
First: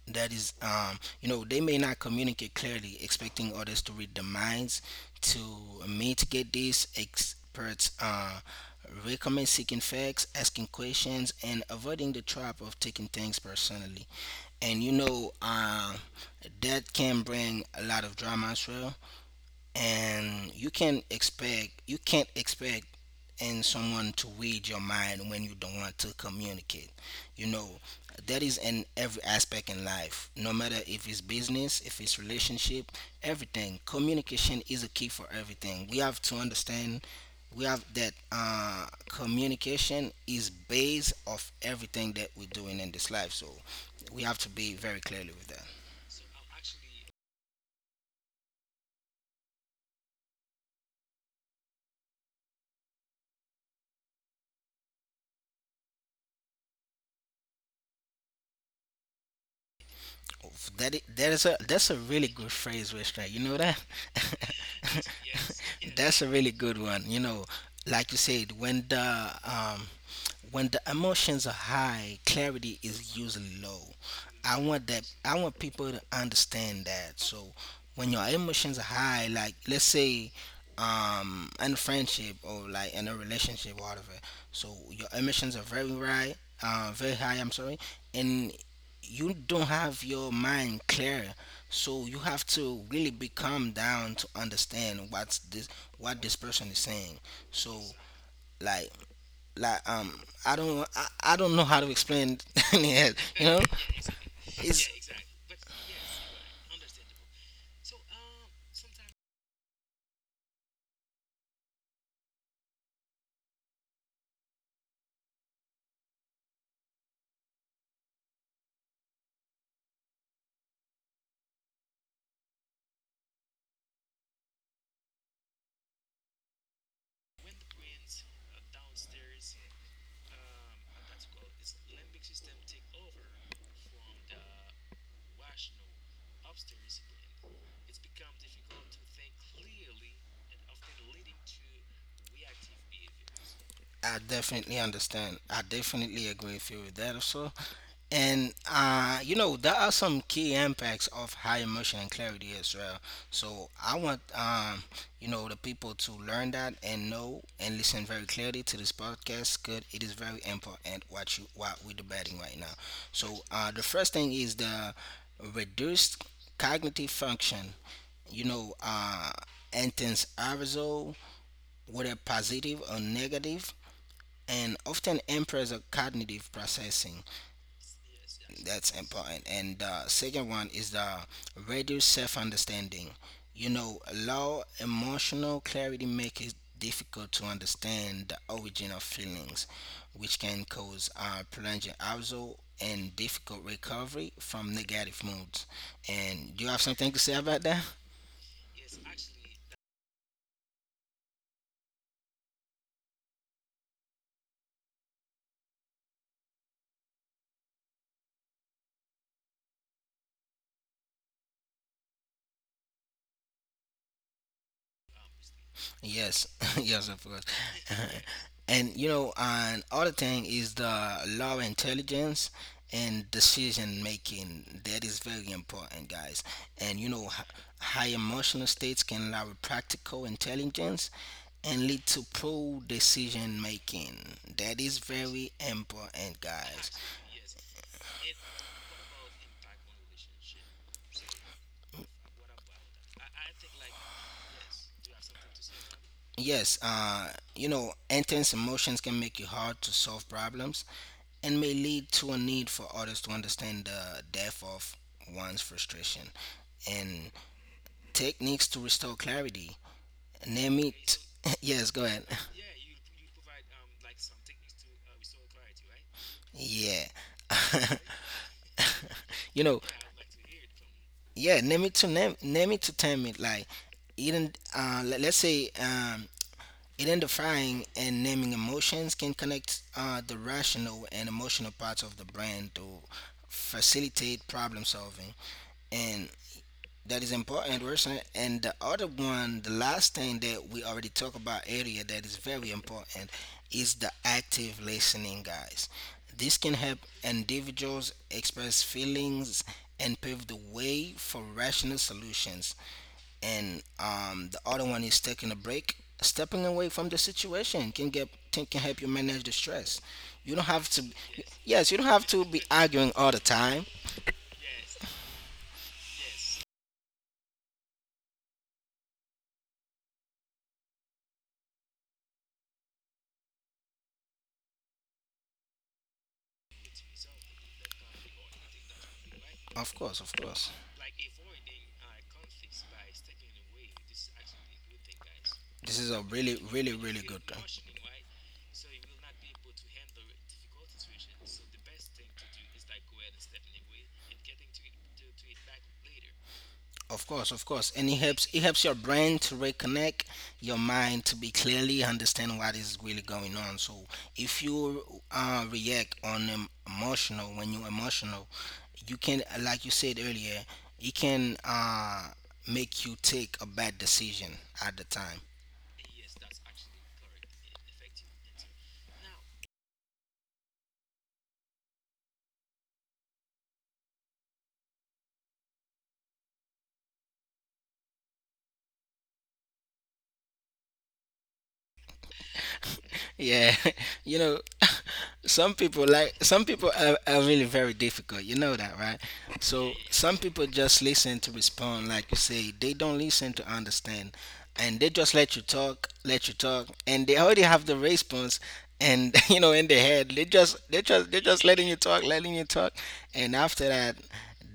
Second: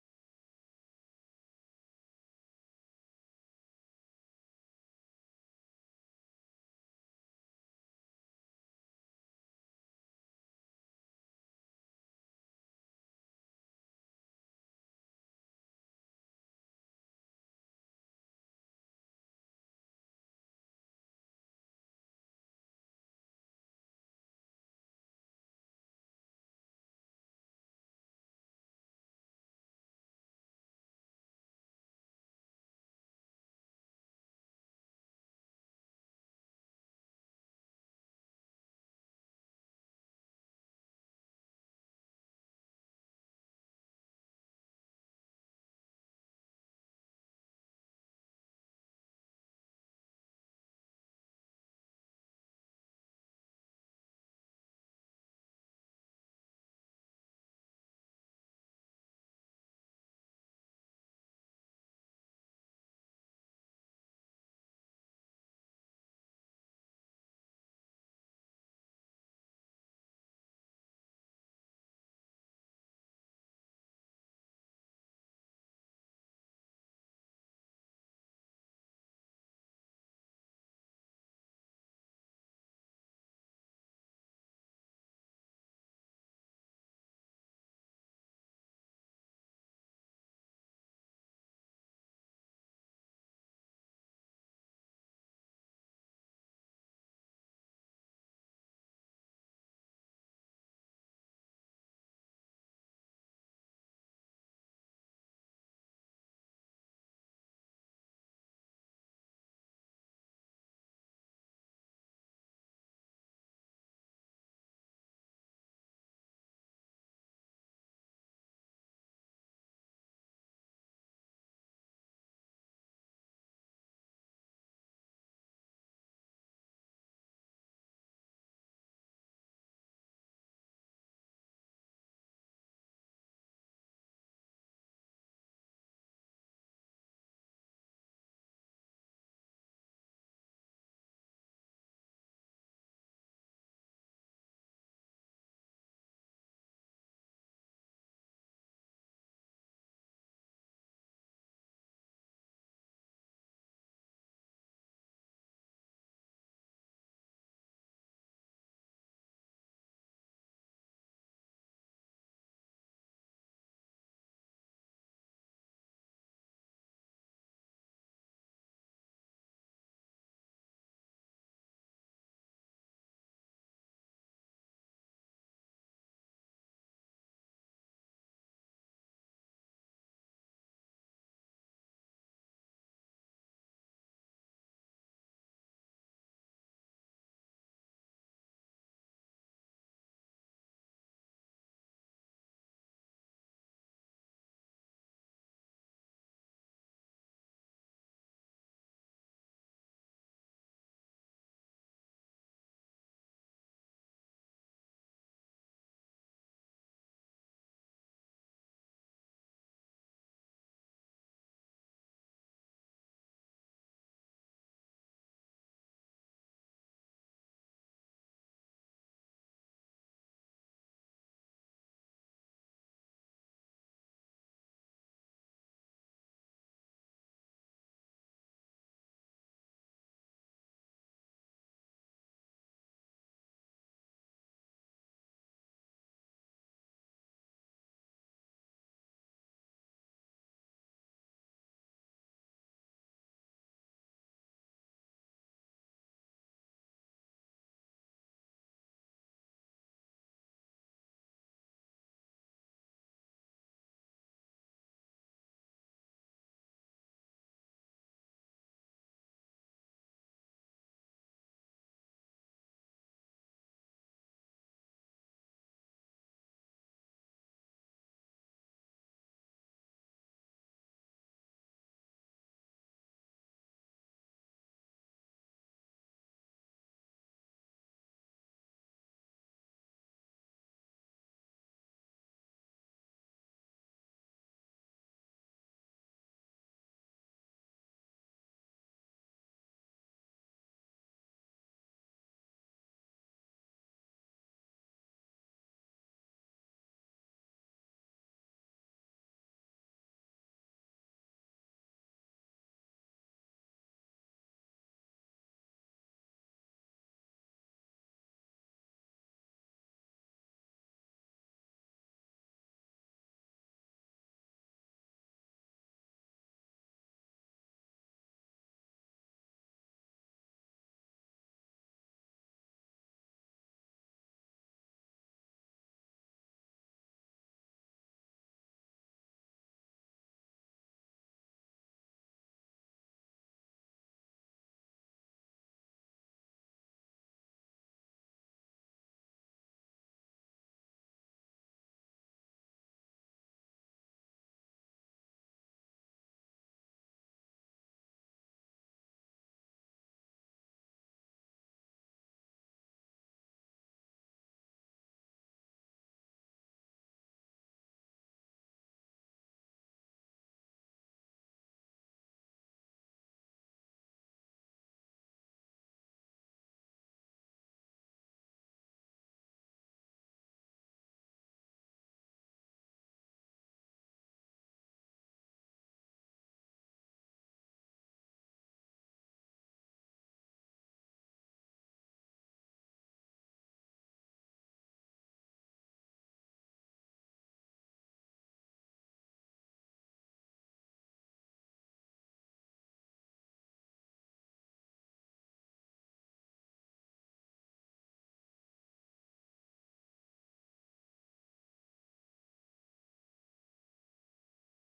A: That is, you know, they may not communicate clearly, expecting others to read the minds. To mitigate this, experts recommend seeking facts, asking questions, and avoiding the trap of taking things personally. And you know, that can bring a lot of drama as well, and you can't expect in someone to read your mind when you don't want to communicate, you know. That is in every aspect in life, no matter if it's business, if it's relationship. Everything, communication is a key for everything. We have to understand, we have that communication is base of everything that we're doing in this life. So we have to be very clearly with that. That I- that is a that's a really good phrase, Westra. You know that? That's a really good one. You know, like you said, um, when the emotions are high, clarity is usually low. I want that. I want people to understand that. So when your emotions are high, like let's say, in a friendship or like in a relationship whatever, so your emotions are very high, very high, I'm sorry. And you don't have your mind clear, so you have to really be calm down to understand what this person is saying. So, like, like um I don't know how to explain it, you know. It's, I definitely understand. I definitely agree with you with that also. And you know, there are some key impacts of high emotion and clarity as well. So I want, you know, the people to learn that and know and listen very clearly to this podcast, because it is very important what you what we're debating right now. So the first thing is the reduced cognitive function. You know, intense arousal, whether positive or negative, and often impairs the cognitive processing. That's important. And the second one is the reduced self understanding. You know, low emotional clarity makes it difficult to understand the origin of feelings, which can cause prolonged arousal and difficult recovery from negative moods. And do you have something to say about that? Yes, yes, of course. And you know, and other thing is the law intelligence and decision making. That is very important, guys. And you know, high emotional states can allow practical intelligence and lead to pro decision making. That is very important, guys. Yes, you know, intense emotions can make it hard to solve problems, and may lead to a need for artists to understand the depth of one's frustration and techniques to restore clarity. Name it. Yes, go ahead. Yeah. You know, yeah, name it to tame it. Like, even, let's say, identifying and naming emotions can connect the rational and emotional parts of the brain to facilitate problem solving. And. That is important, Wilson. And the other one, the last thing that we already talked about earlier that is very important, is the active listening, guys. This can help individuals express feelings and pave the way for rational solutions. And the other one is taking a break. Stepping away from the situation can get can help you manage the stress. You don't have to, yes, you don't have to be arguing all the time. Of course, of course. This is a really, really, really good thing. Of course, and it helps your brain to reconnect, your mind to be clearly understand what is really going on. So if you emotional when you're emotional, you can, like you said earlier, it can make you take a bad decision at the time. Yeah, you know, some people, are really very difficult. You know that, right? So some people just listen to respond, like you say. They don't listen to understand, and they just let you talk, and they already have the response. And you know, in their head, they just letting you talk, and after that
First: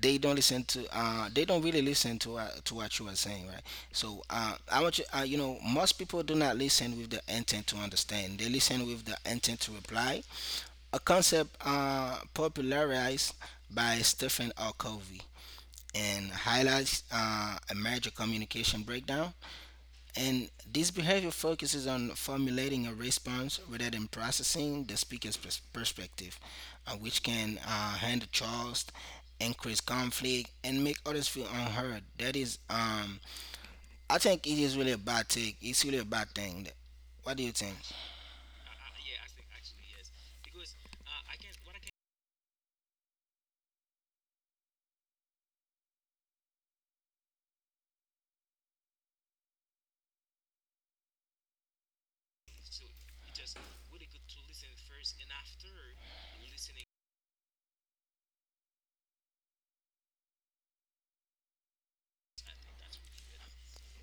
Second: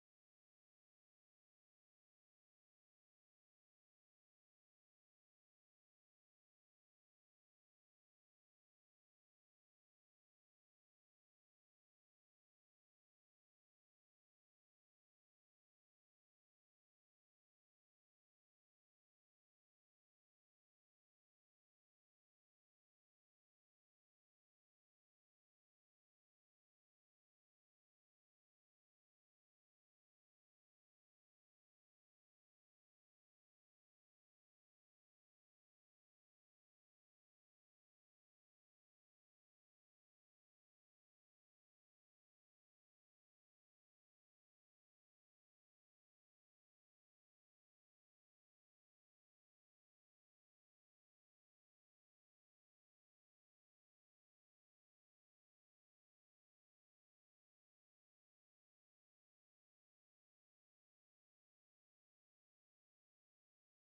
A: they don't listen to, they don't really listen to, to what you are saying, right? So I want you, you know, most people do not listen with the intent to understand. They listen with the intent to reply, a concept popularized by Stephen R. Covey, and highlights a major communication breakdown. And this behavior focuses on formulating a response rather than processing the perspective, which can handle trust, increase conflict, and make others feel unheard. That is, I think it is really a bad take. It's really a bad thing. What do you think?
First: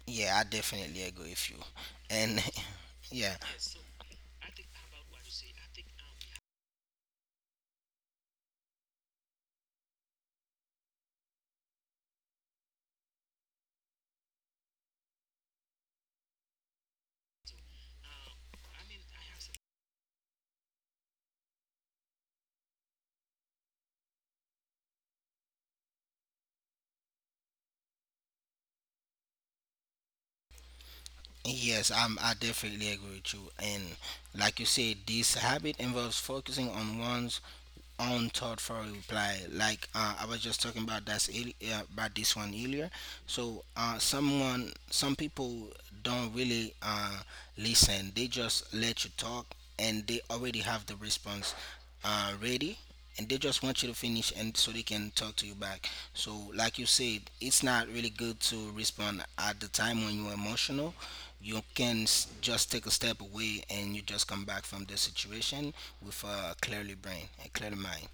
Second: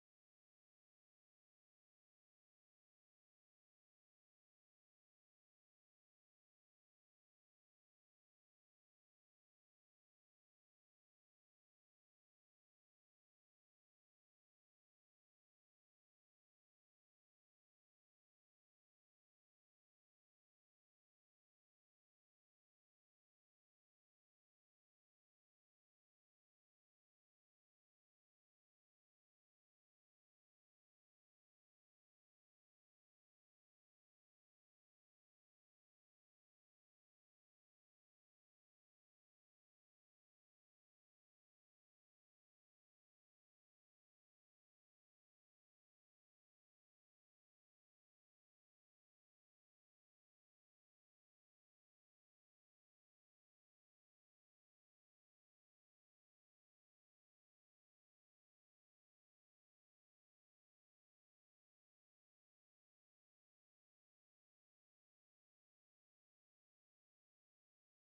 A: Yeah, I definitely agree with you. And yeah, yes, I definitely agree with you. And like you said, this habit involves focusing on one's own thoughtful reply. Like I was just talking about about this one earlier. So some people don't really listen. They just let you talk, and they already have the response ready, and they just want you to finish, and so they can talk to you back. So like you said, it's not really good to respond at the time when you're emotional. You can just take a step away, and you just come back from the situation with a clear mind.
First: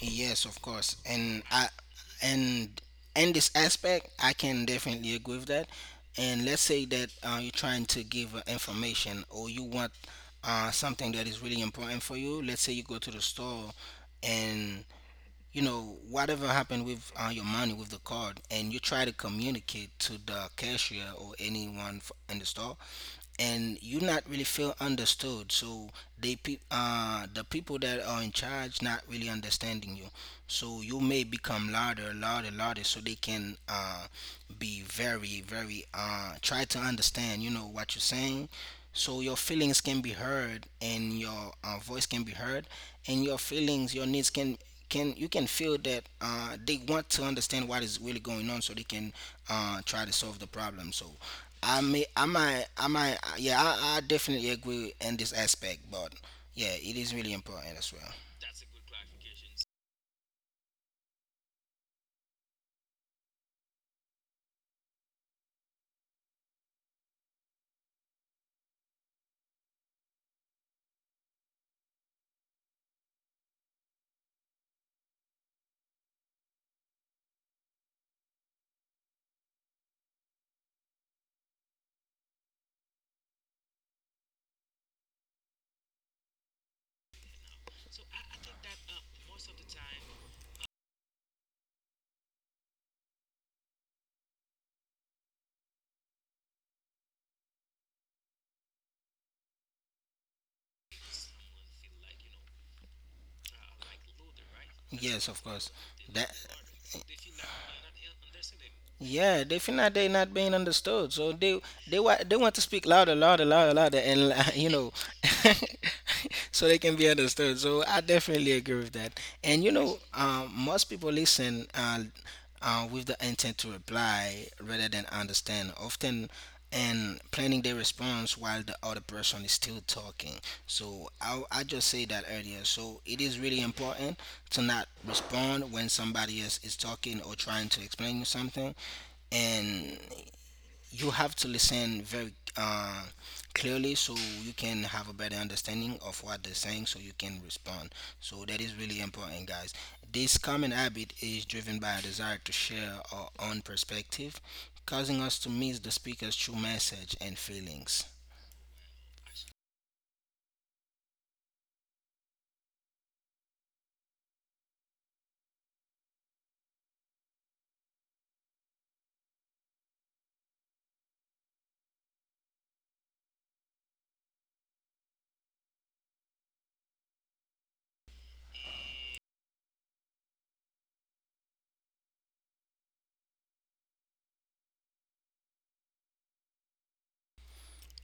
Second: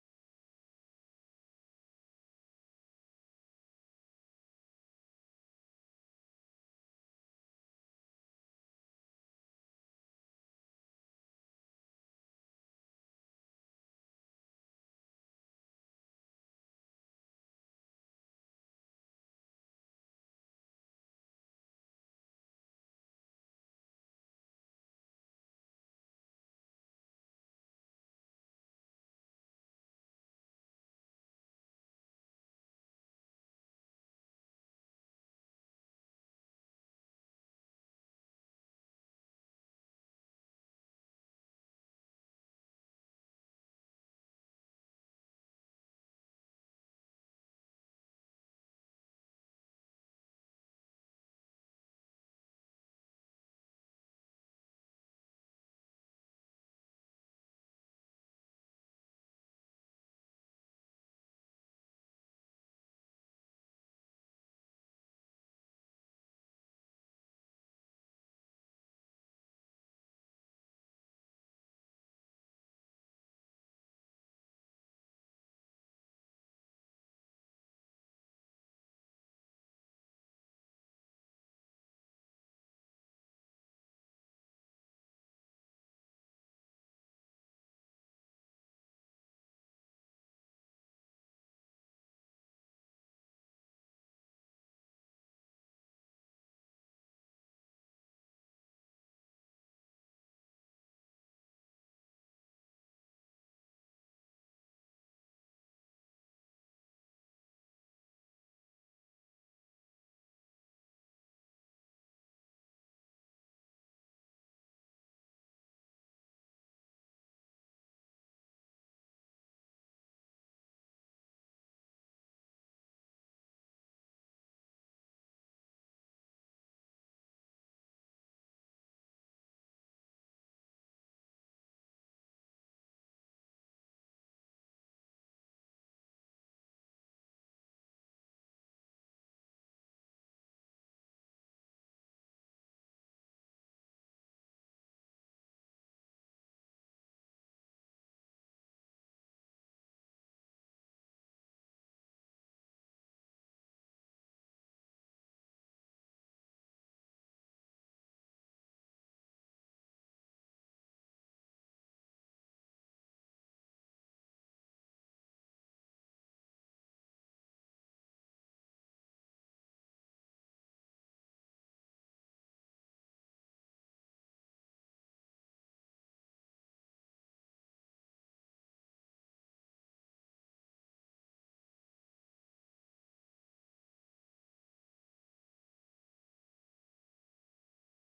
A: Yes, of course. And in this aspect I can definitely agree with that. And let's say that you're trying to give information, or you want something that is really important for you. Let's say you go to the store, and you know, whatever happened with your money, with the card, and you try to communicate to the cashier or anyone in the store, and you not really feel understood. So the people that are in charge not really understanding you, so you may become louder, louder, louder, so they can be very very try to understand, you know, what you're saying, so your feelings can be heard, and your voice can be heard, and your feelings, your needs can, you can feel that they want to understand what is really going on, so they can try to solve the problem. So I might, yeah, I definitely agree in this aspect, but yeah, it is really important as well. Yes, of course. That, yeah, they feel like they're not being understood. So they want to speak louder, louder, louder, louder, and you know, so they can be understood. So I definitely agree with that. And you know, most people listen, with the intent to reply rather than understand. Often, and planning their response while the other person is still talking. So I just say that earlier. So it is really important to not respond when somebody else is talking or trying to explain you something. And you have to listen very clearly so you can have a better understanding of what they're saying, so you can respond. So that is really important, guys. This common habit is driven by a desire to share our own perspective, causing us to miss the speaker's true message and feelings.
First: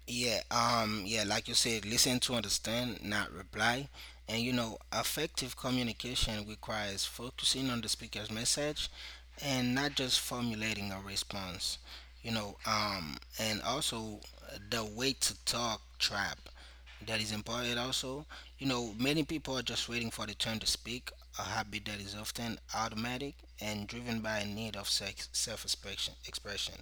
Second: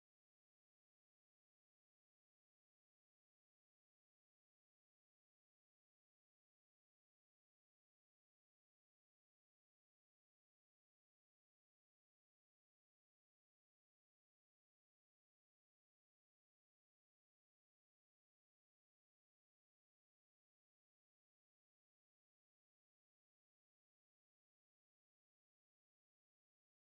A: Yeah, yeah, like you said, listen to understand, not reply. And you know, effective communication requires focusing on the speaker's message and not just formulating a response. And also the way to talk trap, that is important also. You know, many people are just waiting for the turn to speak, a habit that is often automatic and driven by a need of self expression.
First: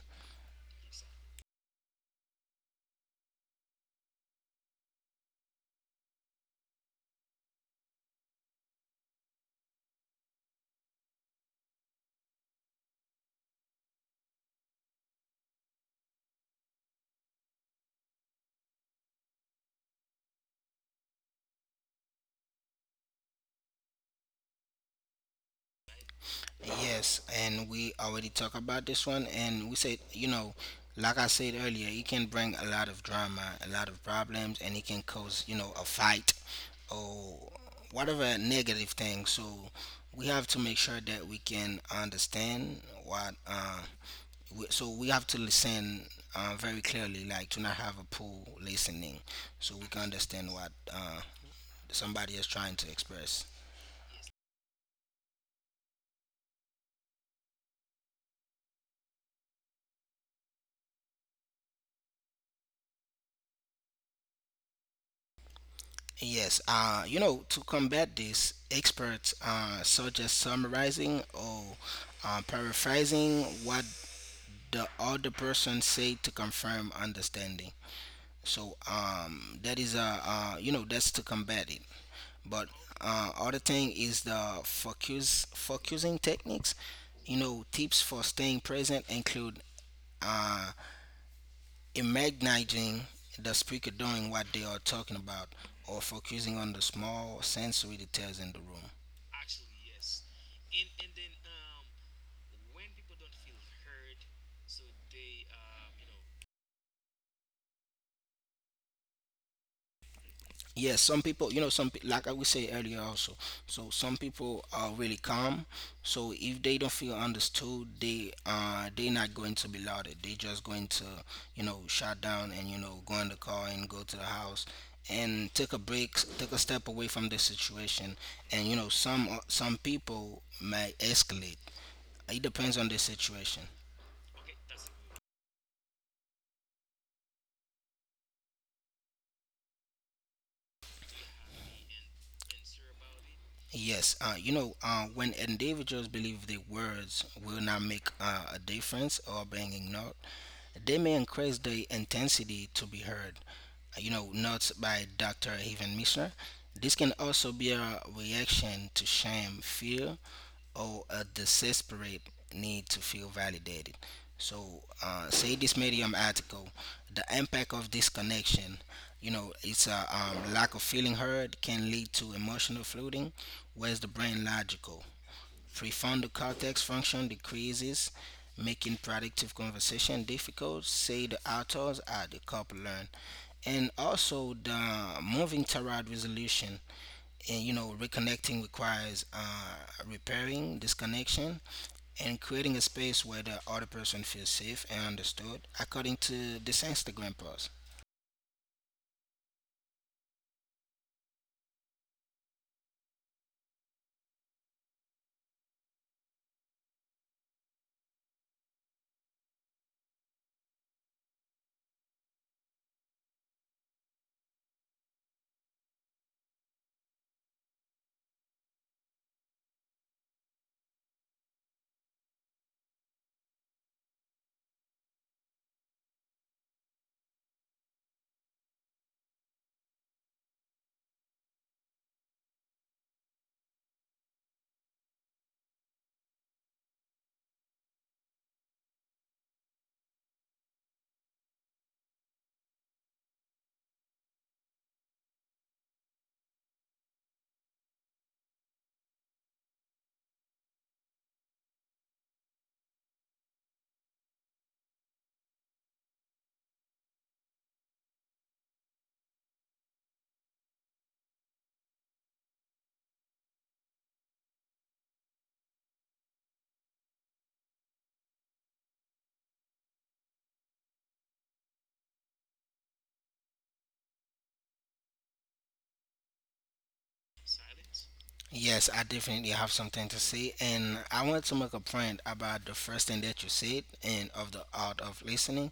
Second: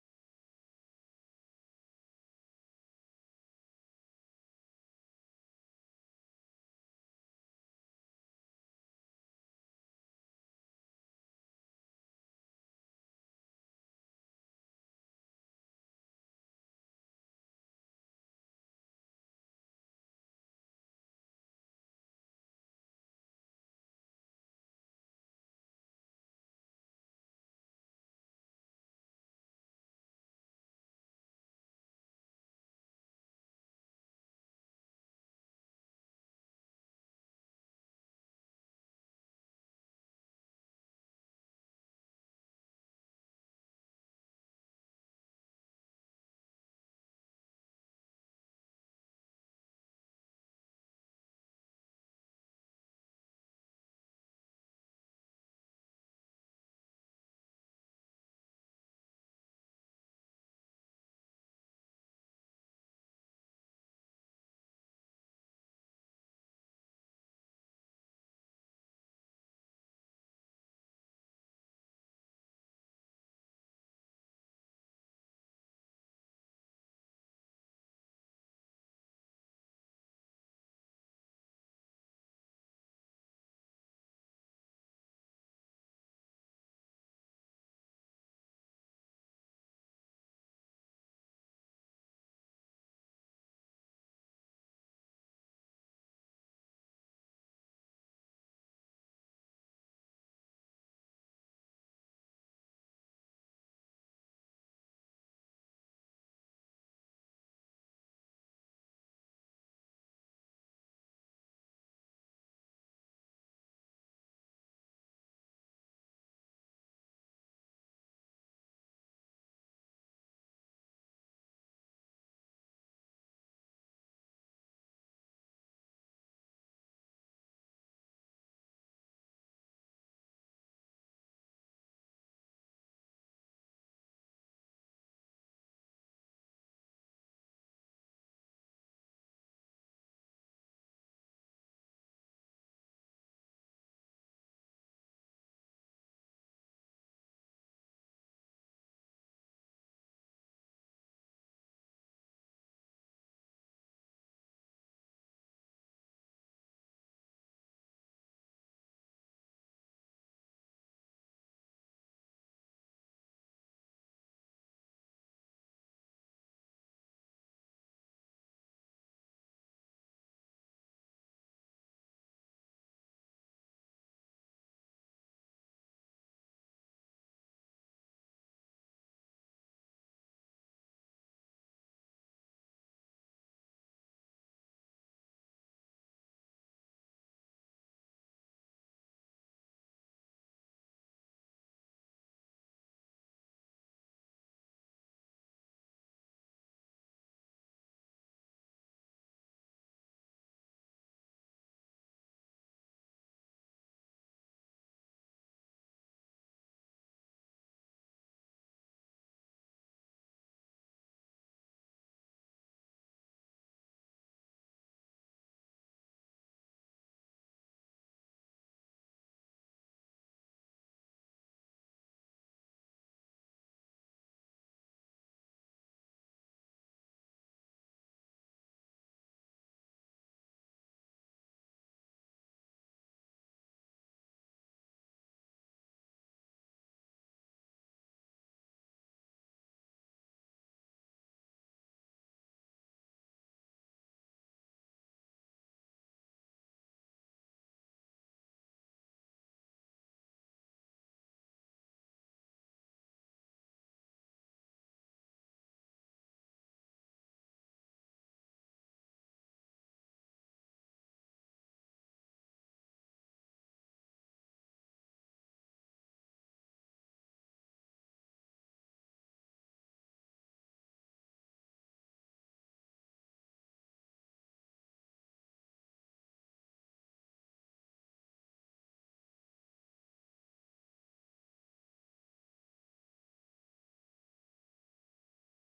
A: Yes, and we already talked about this one, and we said, you know, like I said earlier, it can bring a lot of drama, a lot of problems, and it can cause, you know, a fight or whatever negative thing. So we have to make sure that we can understand what, we, so we have to listen very clearly, like to not have a poor listening, so we can understand what somebody is trying to express. Yes, you know, to combat this, experts suggest summarizing or paraphrasing what the other person said to confirm understanding. So that is, a you know, that's to combat it. But other thing is the focusing techniques. You know, tips for staying present include uh, imagining the speaker doing what they are talking about or focusing on the small sensory details in the room. Yes, some people, you know, like I would say earlier also. So some people are really calm. So if they don't feel understood, they're not going to be louder. They just going to, you know, shut down, and you know, go in the car and go to the house and take a break, take a step away from the situation. And you know, some people may escalate. It depends on the situation. Yes, you know, when individuals believe their words will not make a difference or being ignored, they may increase their intensity to be heard. You know, notes by Dr. Evan Mishner. This can also be a reaction to shame, fear, or a desperate need to feel validated. So, say this Medium article, the impact of disconnection, you know, it's a lack of feeling heard can lead to emotional flooding, whereas the brain logical prefrontal cortex function decreases, making productive conversation difficult. Say the authors at the couple learn, and also the moving toward resolution, and you know, reconnecting requires repairing disconnection and creating a space where the other person feels safe and understood, according to this Instagram post. Yes, I definitely have something to say, and I want to make a point about the first thing that you said and of the art of listening.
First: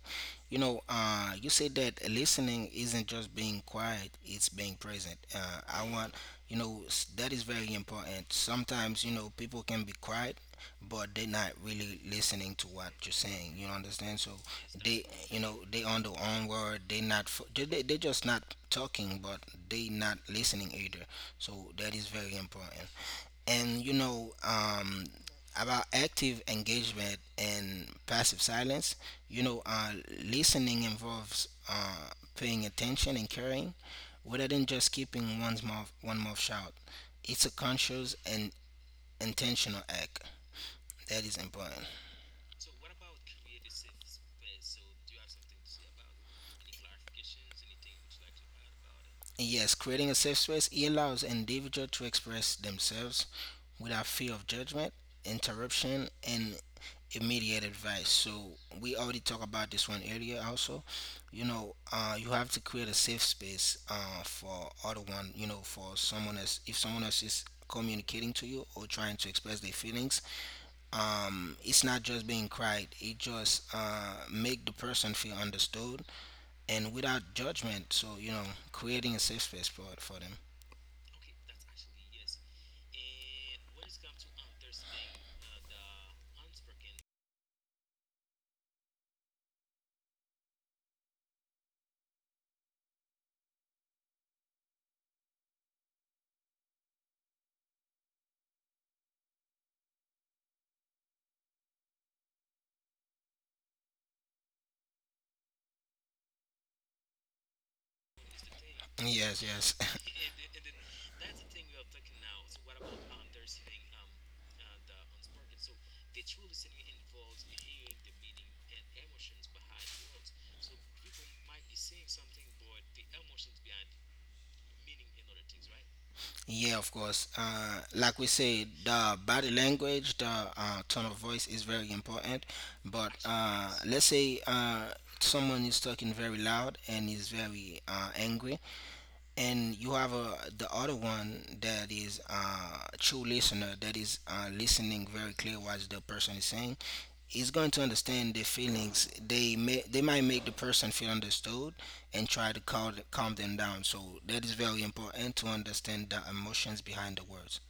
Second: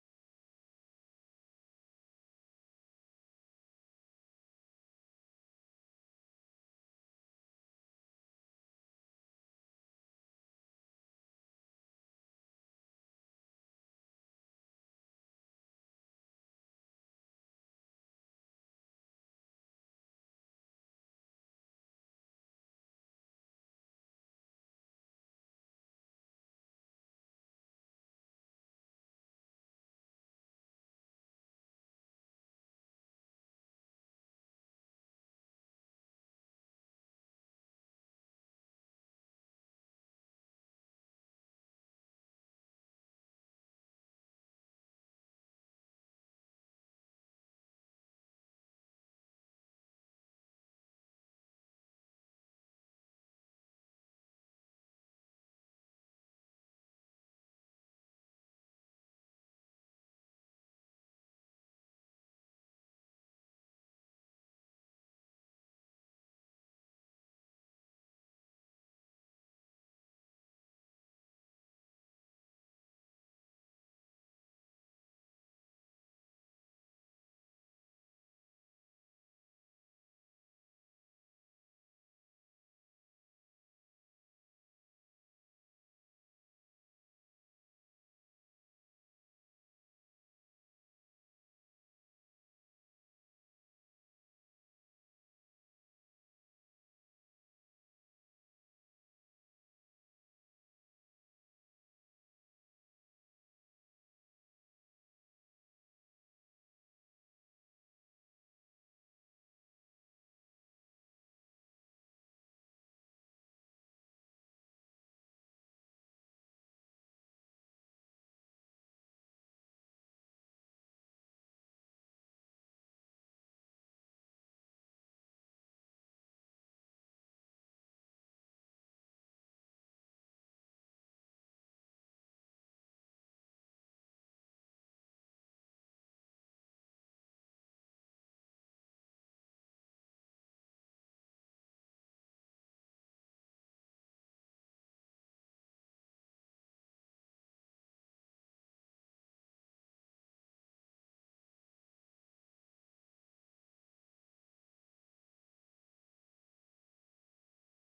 A: You know, you said that listening isn't just being quiet; it's being present. I want, you know, that is very important. Sometimes, you know, people can be quiet, but they're not really listening to what you're saying. You understand? So they, you know, they on their own word, they not fo- they just not talking but they not listening either. So that is very important. And you know, about active engagement and passive silence, you know, listening involves paying attention and caring, rather than just keeping one mouth shut. It's a conscious and intentional act. That is important. Yes, creating a safe space, it allows individuals to express themselves without fear of judgment, interruption, and immediate advice. So we already talked about this one earlier. Also, you know, you have to create a safe space for other one. You know, for someone else, if someone else is communicating to you or trying to express their feelings, it's not just being cried. It just make the person feel understood and without judgment. So you know, creating a safe space for them. Yes, yes. Yeah, of course. Like we say, the body language, the tone of voice is very important. But let's say someone is talking very loud and is very angry, and you have the other one that is a true listener, that is listening very clear what the person is saying. He's going to understand their feelings. They may they might make the person feel understood and try to calm them down. So that is very important, to understand the emotions behind the words.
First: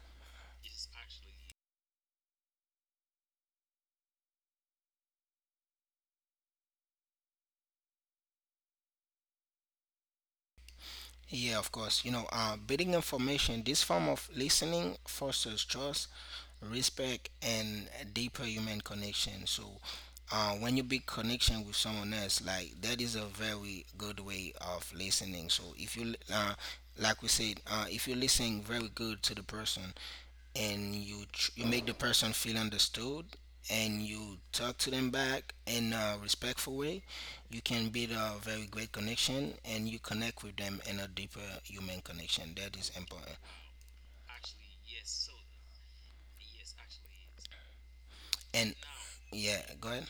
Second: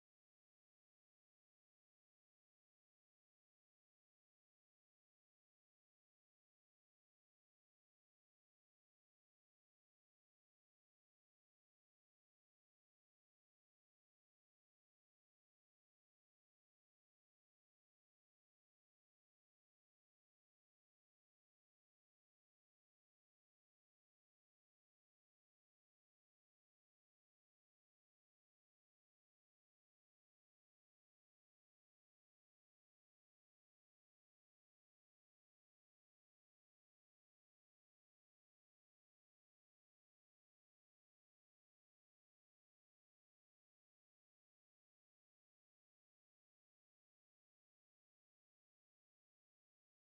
A: Yeah, of course. You know, building information, this form of listening fosters trust, respect, and a deeper human connection. So, when you build connection with someone else, like that is a very good way of listening. So, if you, like we said, if you listen very good to the person, and you make the person feel understood, and you talk to them back in a respectful way, you can build a very great connection, and you connect with them in a deeper human connection. That is important. And yeah, go ahead.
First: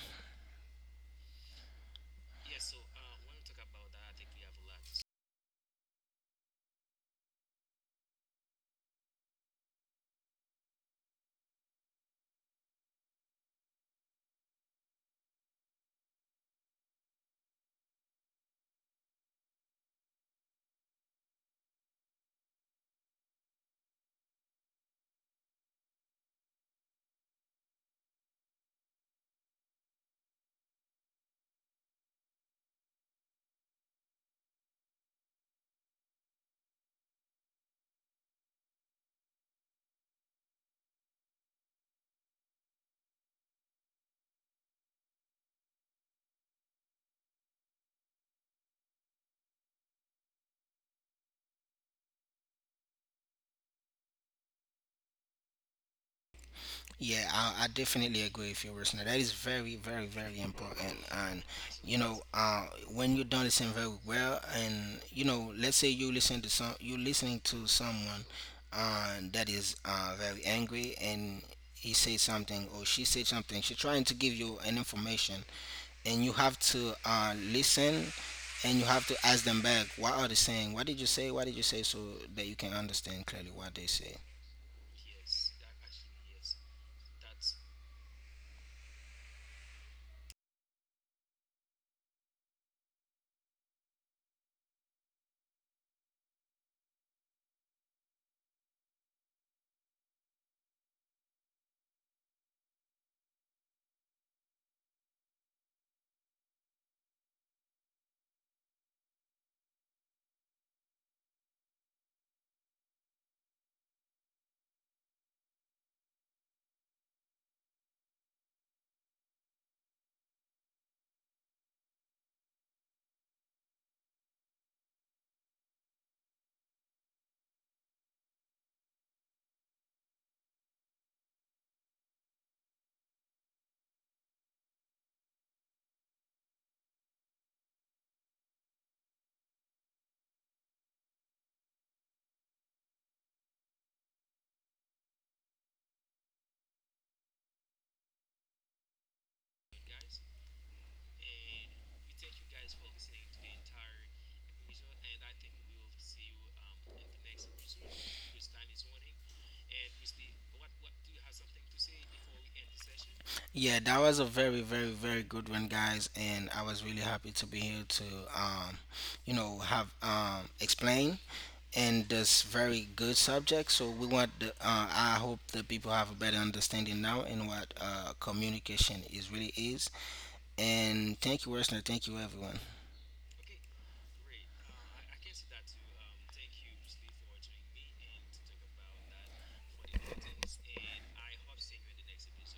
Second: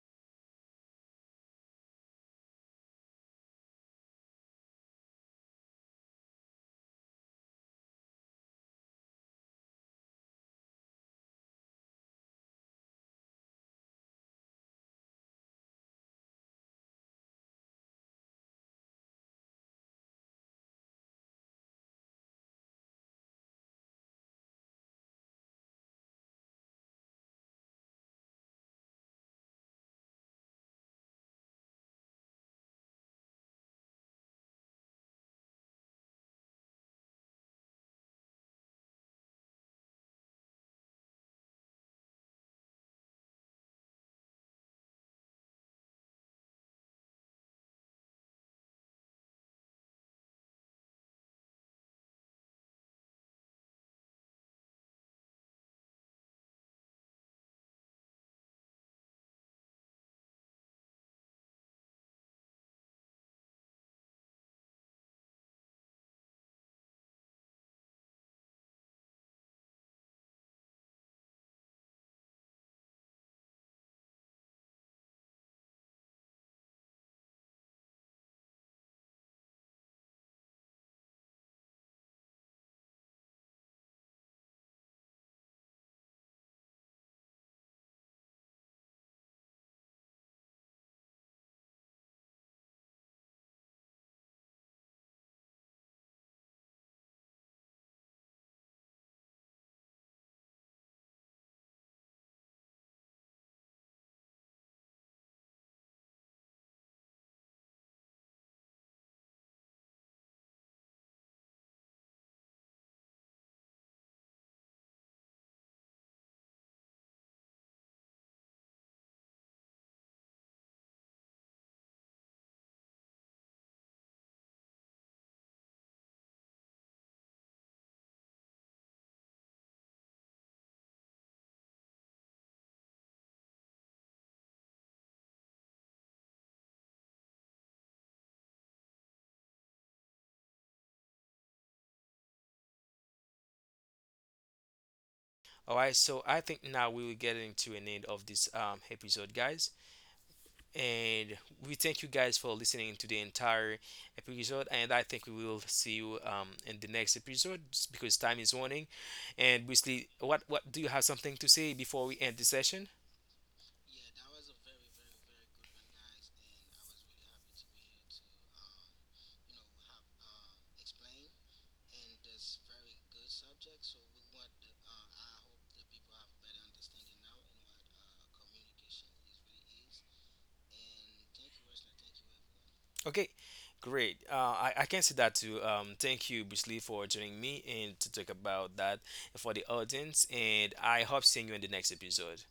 A: Yeah, I definitely agree with you, listener. That is very, very, very important. And you know, when you don't listen very well, and you know, let's say you listen to some, you listening to someone that is very angry, and he says something or she said something. She's trying to give you an information, and you have to listen, and you have to ask them back. What are they saying? What did you say? What did you say? So that you can understand clearly what they say.
B: All right, so I think now we will get into an end of this episode, guys. And we thank you guys for listening to the entire episode. And I think we will see you in the next episode just because time is running. And basically, what do you have something to say before we end the session?
A: Yeah, that was a very, very, very good one, guys, and I was really happy to be here to, um, you know, have explain and this very good subject. So we want, the, I hope that people have a better understanding now in what communication is really is. And thank you, Wesley. Thank you, everyone.
B: Okay, great. I can say that too. Thank you, Bruce, for joining me and to talk about that for the audience. And I hope seeing you in the next episode.